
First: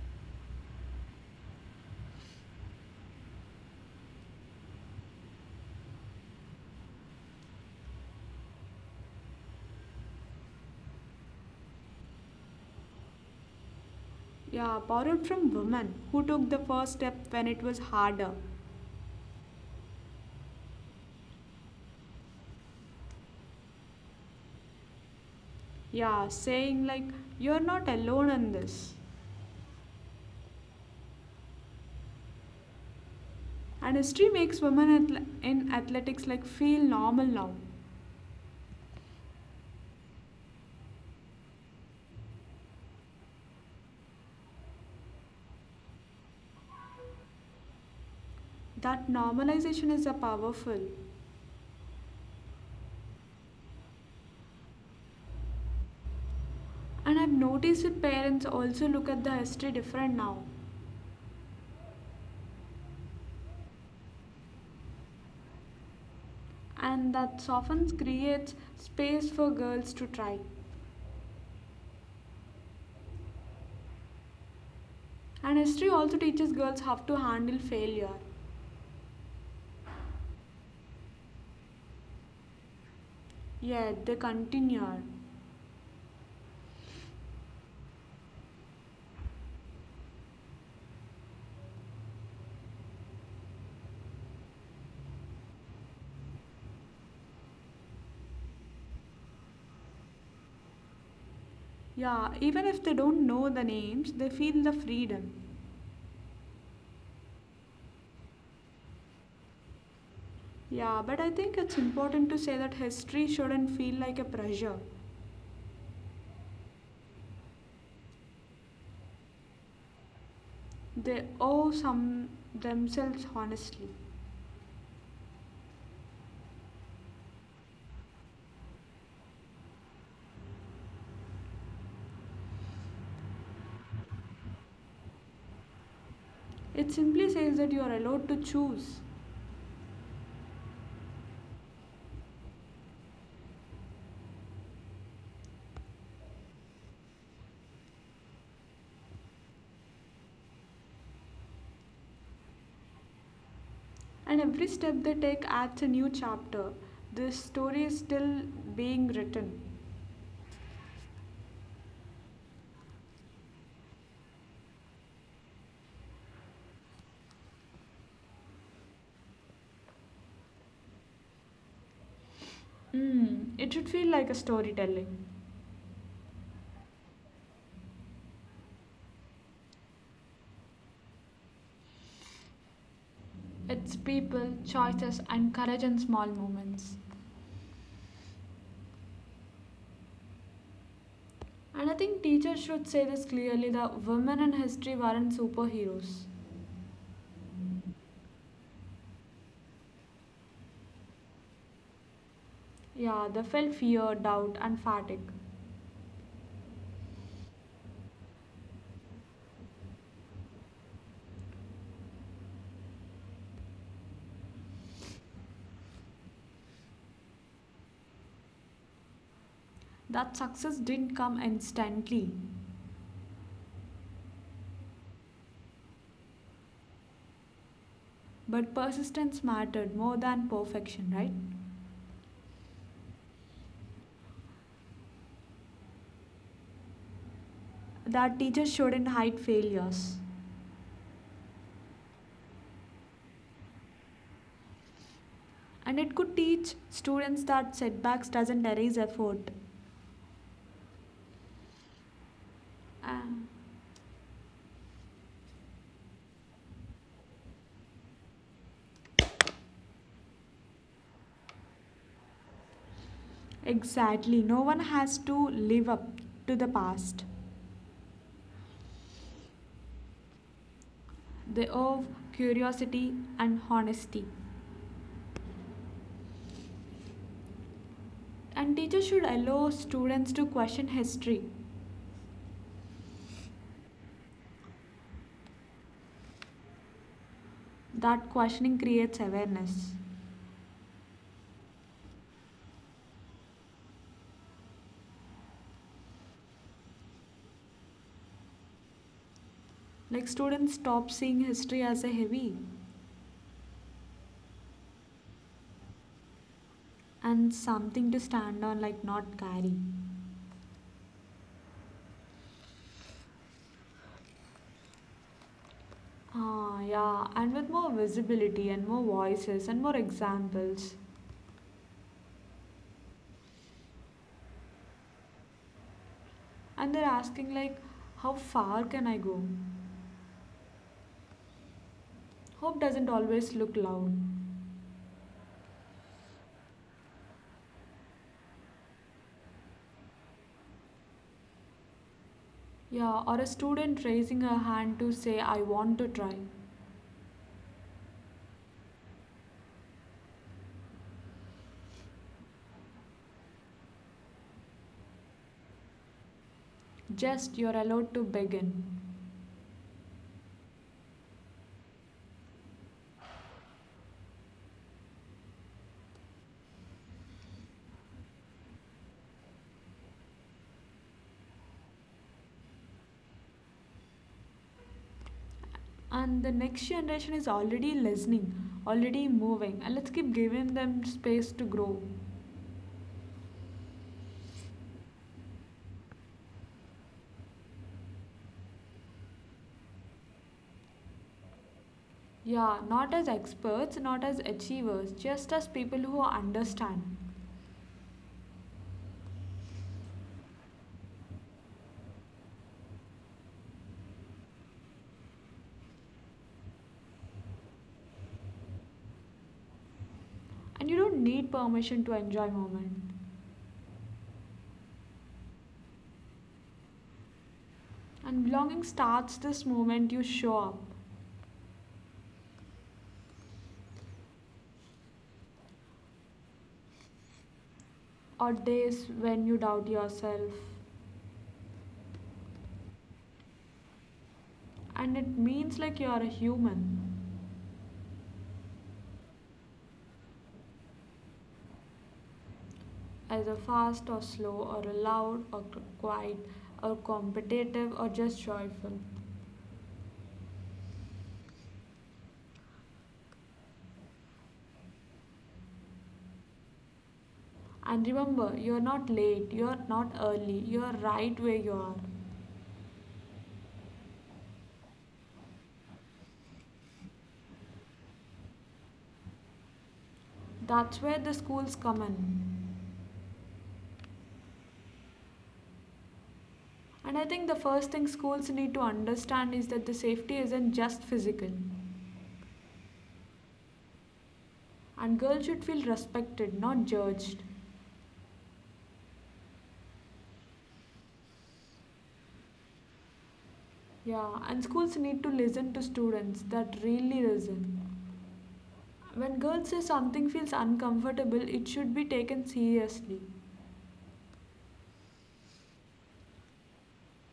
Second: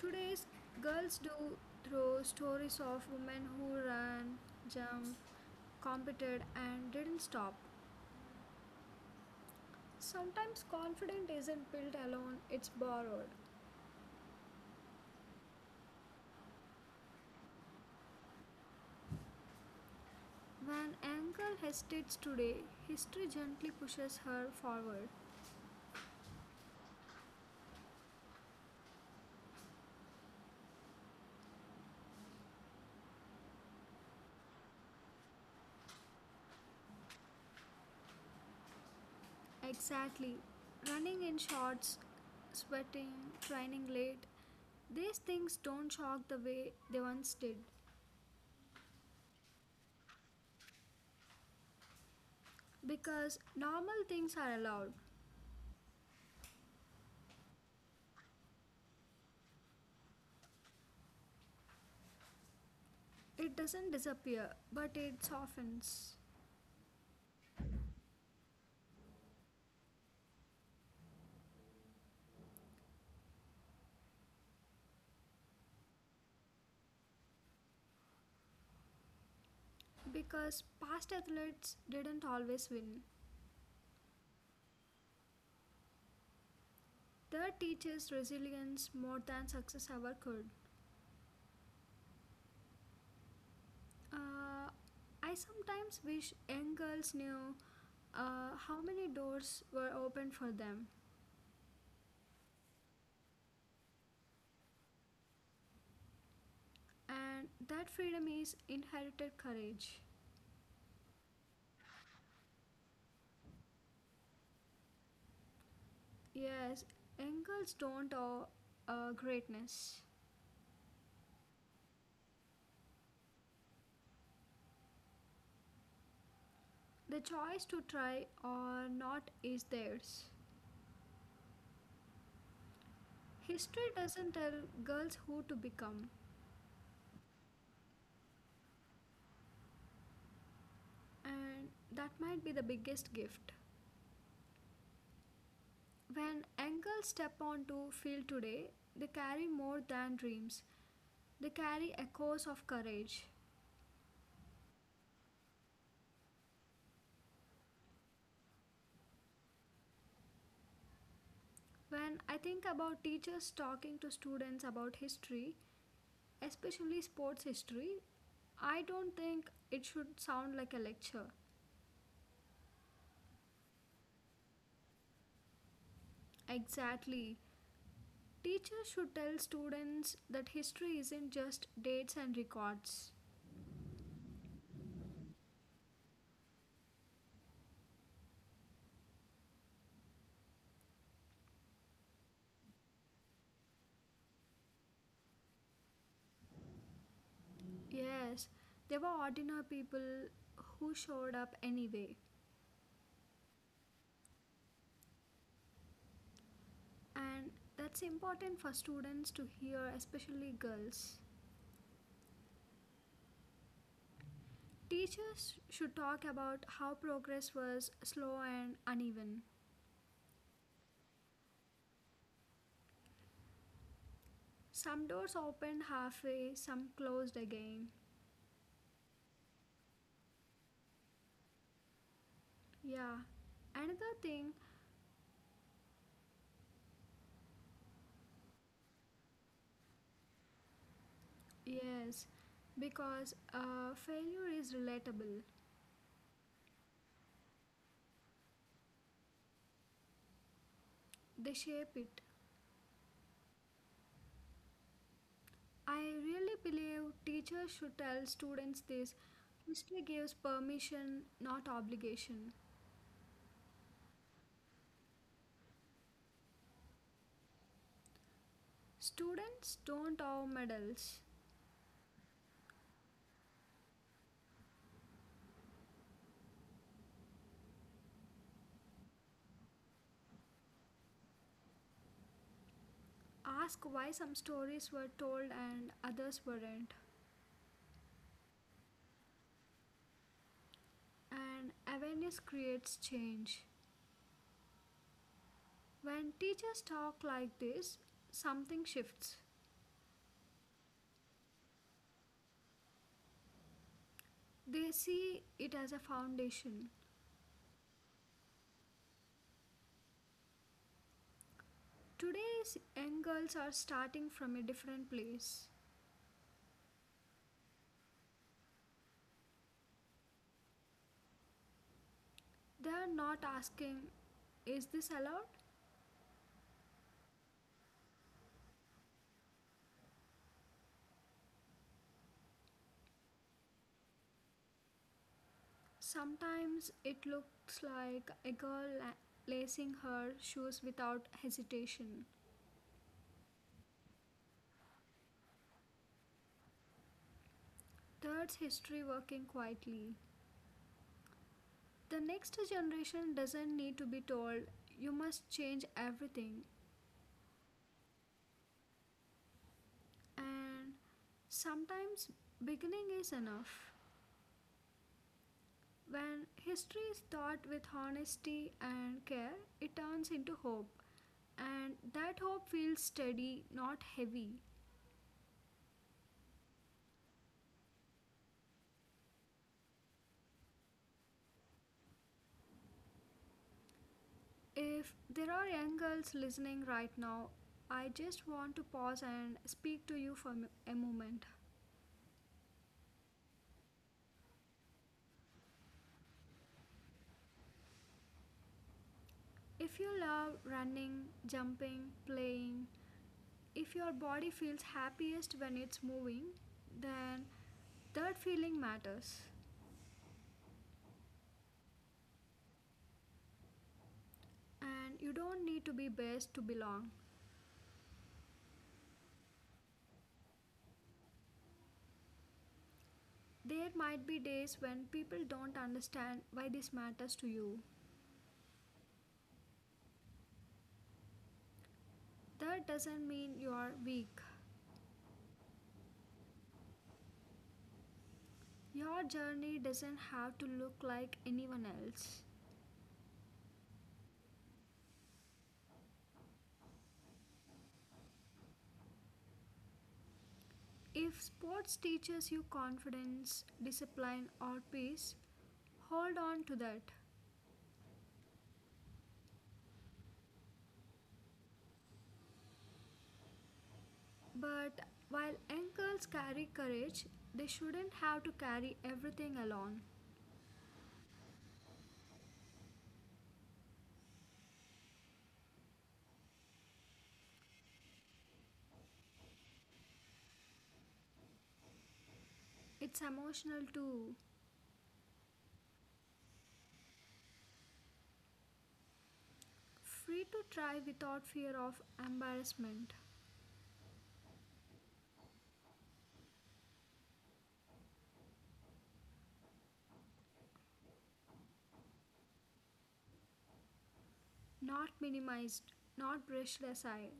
A: Today's girls do, through stories of women who ran, jumped, competed, and didn't stop. Sometimes confidence isn't built alone, it's borrowed.
B: Yeah, borrowed from women who took the first step when it was harder.
A: When a girl hesitates today, history gently pushes her forward.
B: Yeah, saying like you're not alone in this. And history makes women athle- in athletics like feel normal now.
A: Exactly. Running in shorts, sweating, training late, these things don't shock the way they once did,
B: That normalization is a powerful.
A: because normal things are allowed.
B: And I've noticed that parents also look at the history different now.
A: It doesn't disappear, but it softens,
B: And that often creates space for girls to try. And history also teaches girls how to handle failure.
A: because past athletes didn't always win.
B: Yet they continue.
A: That teaches resilience more than success ever could. Uh, I sometimes wish young girls knew how many doors were open for them,
B: Yeah, even if they don't know the names, they feel the freedom.
A: and that freedom is inherited courage.
B: Yeah, but I think it's important to say that history shouldn't feel like a pressure.
A: Yes, young girls don't owe greatness.
B: They owe some themselves honestly.
A: The choice to try or not is theirs. History doesn't tell girls who to become,
B: It simply says that you are allowed to choose.
A: and that might be the biggest gift. When young girls step onto field today, they carry more than dreams. They carry echoes of courage.
B: And every step they take adds a new chapter. This story is still being written.
A: When I think about teachers talking to students about history, especially sports history, I don't think it should sound like a lecture.
B: Mm, it should feel like a storytelling.
A: Exactly. Teachers should tell students that history isn't just dates and records.
B: It's people, choices, and courage in small moments. And I think teachers should say this clearly that women in history weren't superheroes.
A: Yes, they were ordinary people who showed up anyway.
B: Yeah, they felt fear, doubt, and fatigue.
A: And that's important for students to hear, especially girls. Teachers should talk about how progress was slow and uneven.
B: That success didn't come instantly,
A: Some doors opened halfway, some closed again.
B: but persistence mattered more than perfection, right?
A: Yeah. Another thing,
B: That teachers shouldn't hide failures.
A: yes, because failure is relatable,
B: And it could teach students that setbacks doesn't erase effort.
A: they shape it.
B: Uh,
A: I really believe teachers should tell students this. History gives permission, not obligation.
B: exactly, no one has to live up to the past.
A: Students don't owe medals.
B: They owe curiosity and honesty. And teachers should allow students to question history.
A: Ask why some stories were told and others weren't.
B: That questioning creates awareness.
A: And awareness creates change. When teachers talk like this, something shifts.
B: Like students stop seeing history as a heavy
A: They see it as a foundation.
B: and something to stand on, like not carry.
A: Today's young girls are starting from a different place.
B: Ah, yeah, and with more visibility and more voices and more examples.
A: They are not asking, is this allowed?
B: And they're asking, like, how far can I go? Hope doesn't always look loud.
A: Sometimes it looks like a girl lacing her shoes without hesitation.
B: Yeah, or a student raising her hand to say, I want to try.
A: That's history working quietly. The next generation doesn't need to be told, you must change everything,
B: Just you're allowed to begin.
A: and sometimes beginning is enough. When history is taught with honesty and care, it turns into hope, and that hope feels steady, not heavy.
B: And the next generation is already listening, already moving, and let's keep giving them space to grow.
A: If there are young girls listening right now, I just want to pause and speak to you for a moment.
B: Yeah, not as experts, not as achievers, just as people who understand.
A: If you love running, jumping, playing, if your body feels happiest when it's moving, then that feeling matters.
B: And you don't need permission to enjoy moment.
A: And you don't need to be best to belong.
B: And belonging starts this moment you show up,
A: There might be days when people don't understand why this matters to you.
B: or days when you doubt yourself.
A: That doesn't mean you're weak.
B: And it means like you are a human,
A: Your journey doesn't have to look like anyone else.
B: as a fast or slow, or a loud or quiet, or competitive or just joyful.
A: If sports teaches you confidence, discipline, or peace, hold on to that.
B: And remember, you are not late, you are not early, you are right where you are.
A: But while young girls carry courage, they shouldn't have to carry everything alone.
B: That's where the schools come in. And I think the first thing schools need to understand is that the safety isn't just physical.
A: It's emotional too.
B: And girls should feel respected, not judged.
A: Free to try without fear of embarrassment,
B: Yeah, and schools need to listen to students that really listen. When girls say something feels uncomfortable, it should be taken seriously.
A: not minimized, not brushed aside.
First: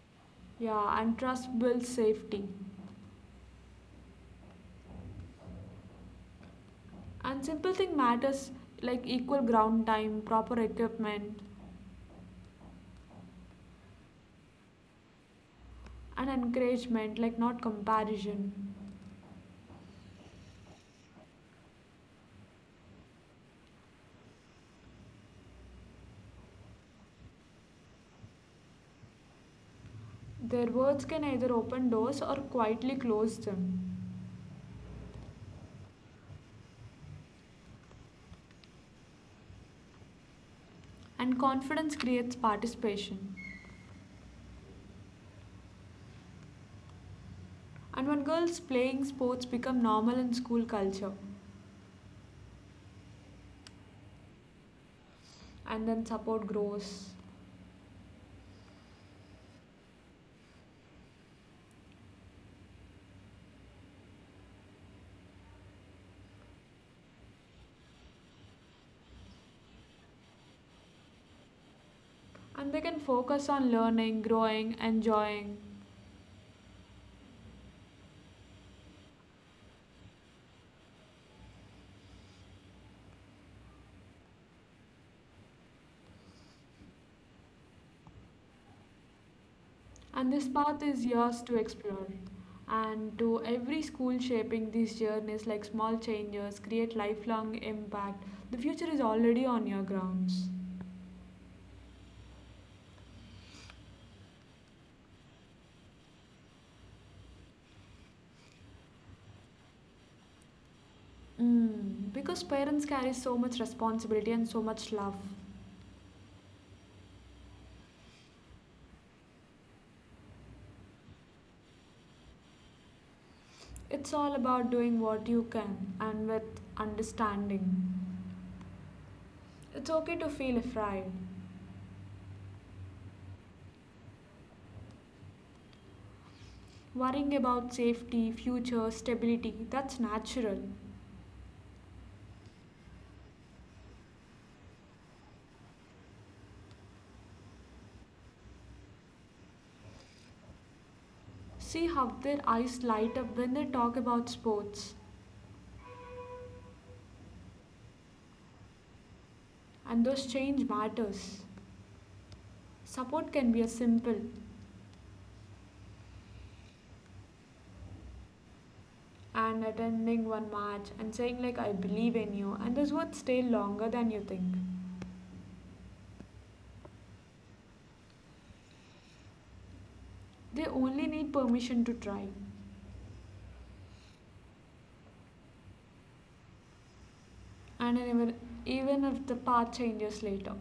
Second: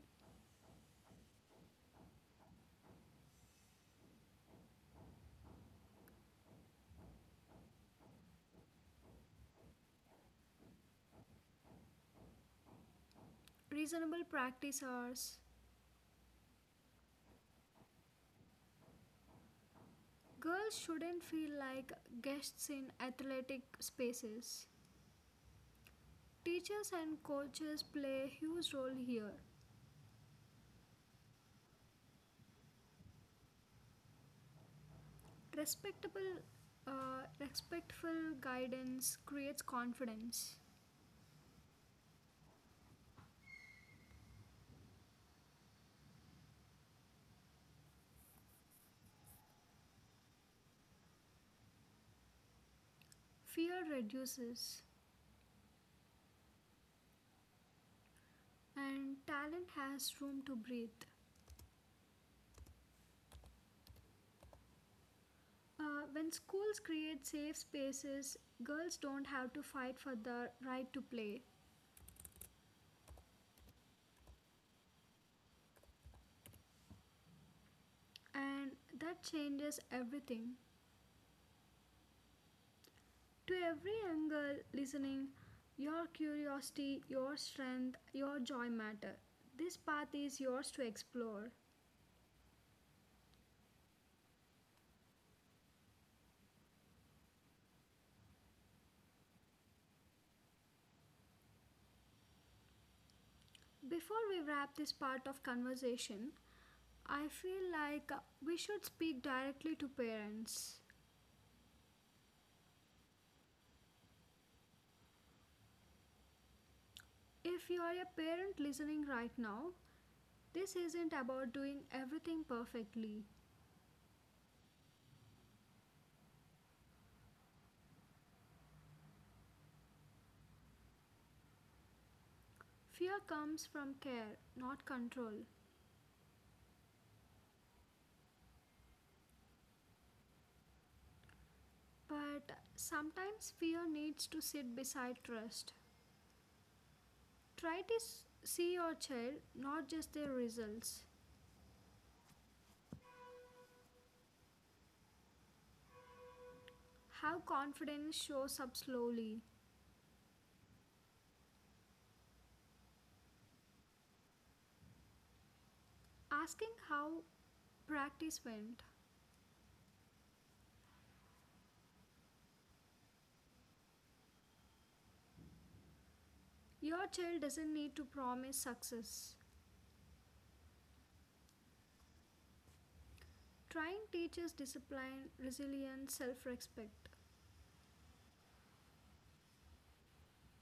B: Yeah, and trust builds safety. And simple thing matters like equal ground time, proper equipment,
A: Reasonable practice hours.
B: and encouragement, like not comparison.
A: Girls shouldn't feel like guests in athletic spaces. Teachers and coaches play a huge role here.
B: Their words can either open doors or quietly close them.
A: Respectable, respectful guidance creates confidence,
B: And confidence creates participation. And when girls playing sports become normal in school culture,
A: fear reduces,
B: and then support grows.
A: and talent has room to breathe. When schools create safe spaces, girls don't have to fight for the right to play,
B: And they can focus on learning, growing, enjoying.
A: and that changes everything. To every young girl listening, your curiosity, your strength, your joy matter. This path is
B: And
A: yours
B: this
A: to
B: path is
A: explore.
B: yours to explore. And to every school shaping these journeys like small changes create lifelong impact. The future is already on your grounds.
A: Before we wrap this part of conversation, I feel like we should speak directly to parents.
B: Mm, because parents carry so much responsibility and so much love.
A: If you are a parent listening right now, this isn't about doing everything perfectly.
B: It's all about doing what you can and with understanding. It's okay to feel afraid.
A: Fear comes from care, not control.
B: Worrying about safety, future, stability, that's natural.
A: But sometimes fear needs to sit beside trust. Try to see your child, not just their results.
B: See how their eyes light up when they talk about sports.
A: Have confidence shows up slowly.
B: And those change matters. Support can be as simple
A: Asking how practice went.
B: and attending one match and saying like I believe in you and those words stay longer than you think.
A: Your child doesn't need to promise success.
B: They only need permission to try,
A: Trying teaches discipline, resilience, self respect.
B: and even if the path changes later.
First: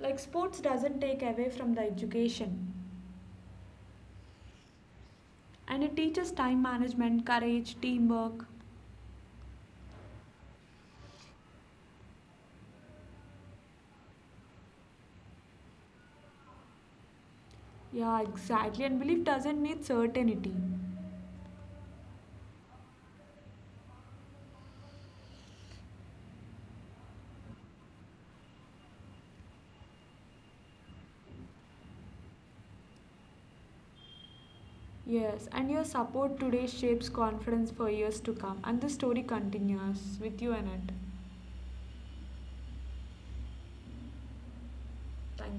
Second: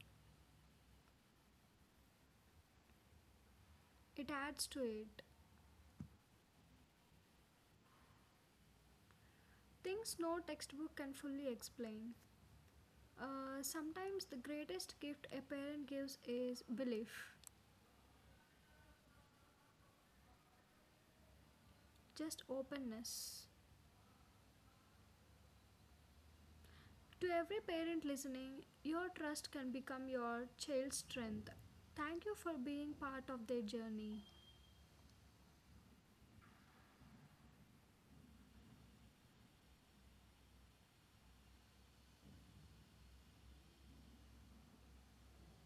B: Like, sports doesn't take away from the education,
A: It adds to it.
B: and it teaches time management, courage, teamwork.
A: Things no textbook can fully explain. Sometimes the greatest gift a parent gives is belief,
B: Yeah, exactly. And belief doesn't need certainty.
A: just openness. To every parent listening, your trust can become your child's strength. Thank you for being part of their journey.
B: Yes, and your support today shapes confidence for years to come. And the story continues with you, Anant. Thank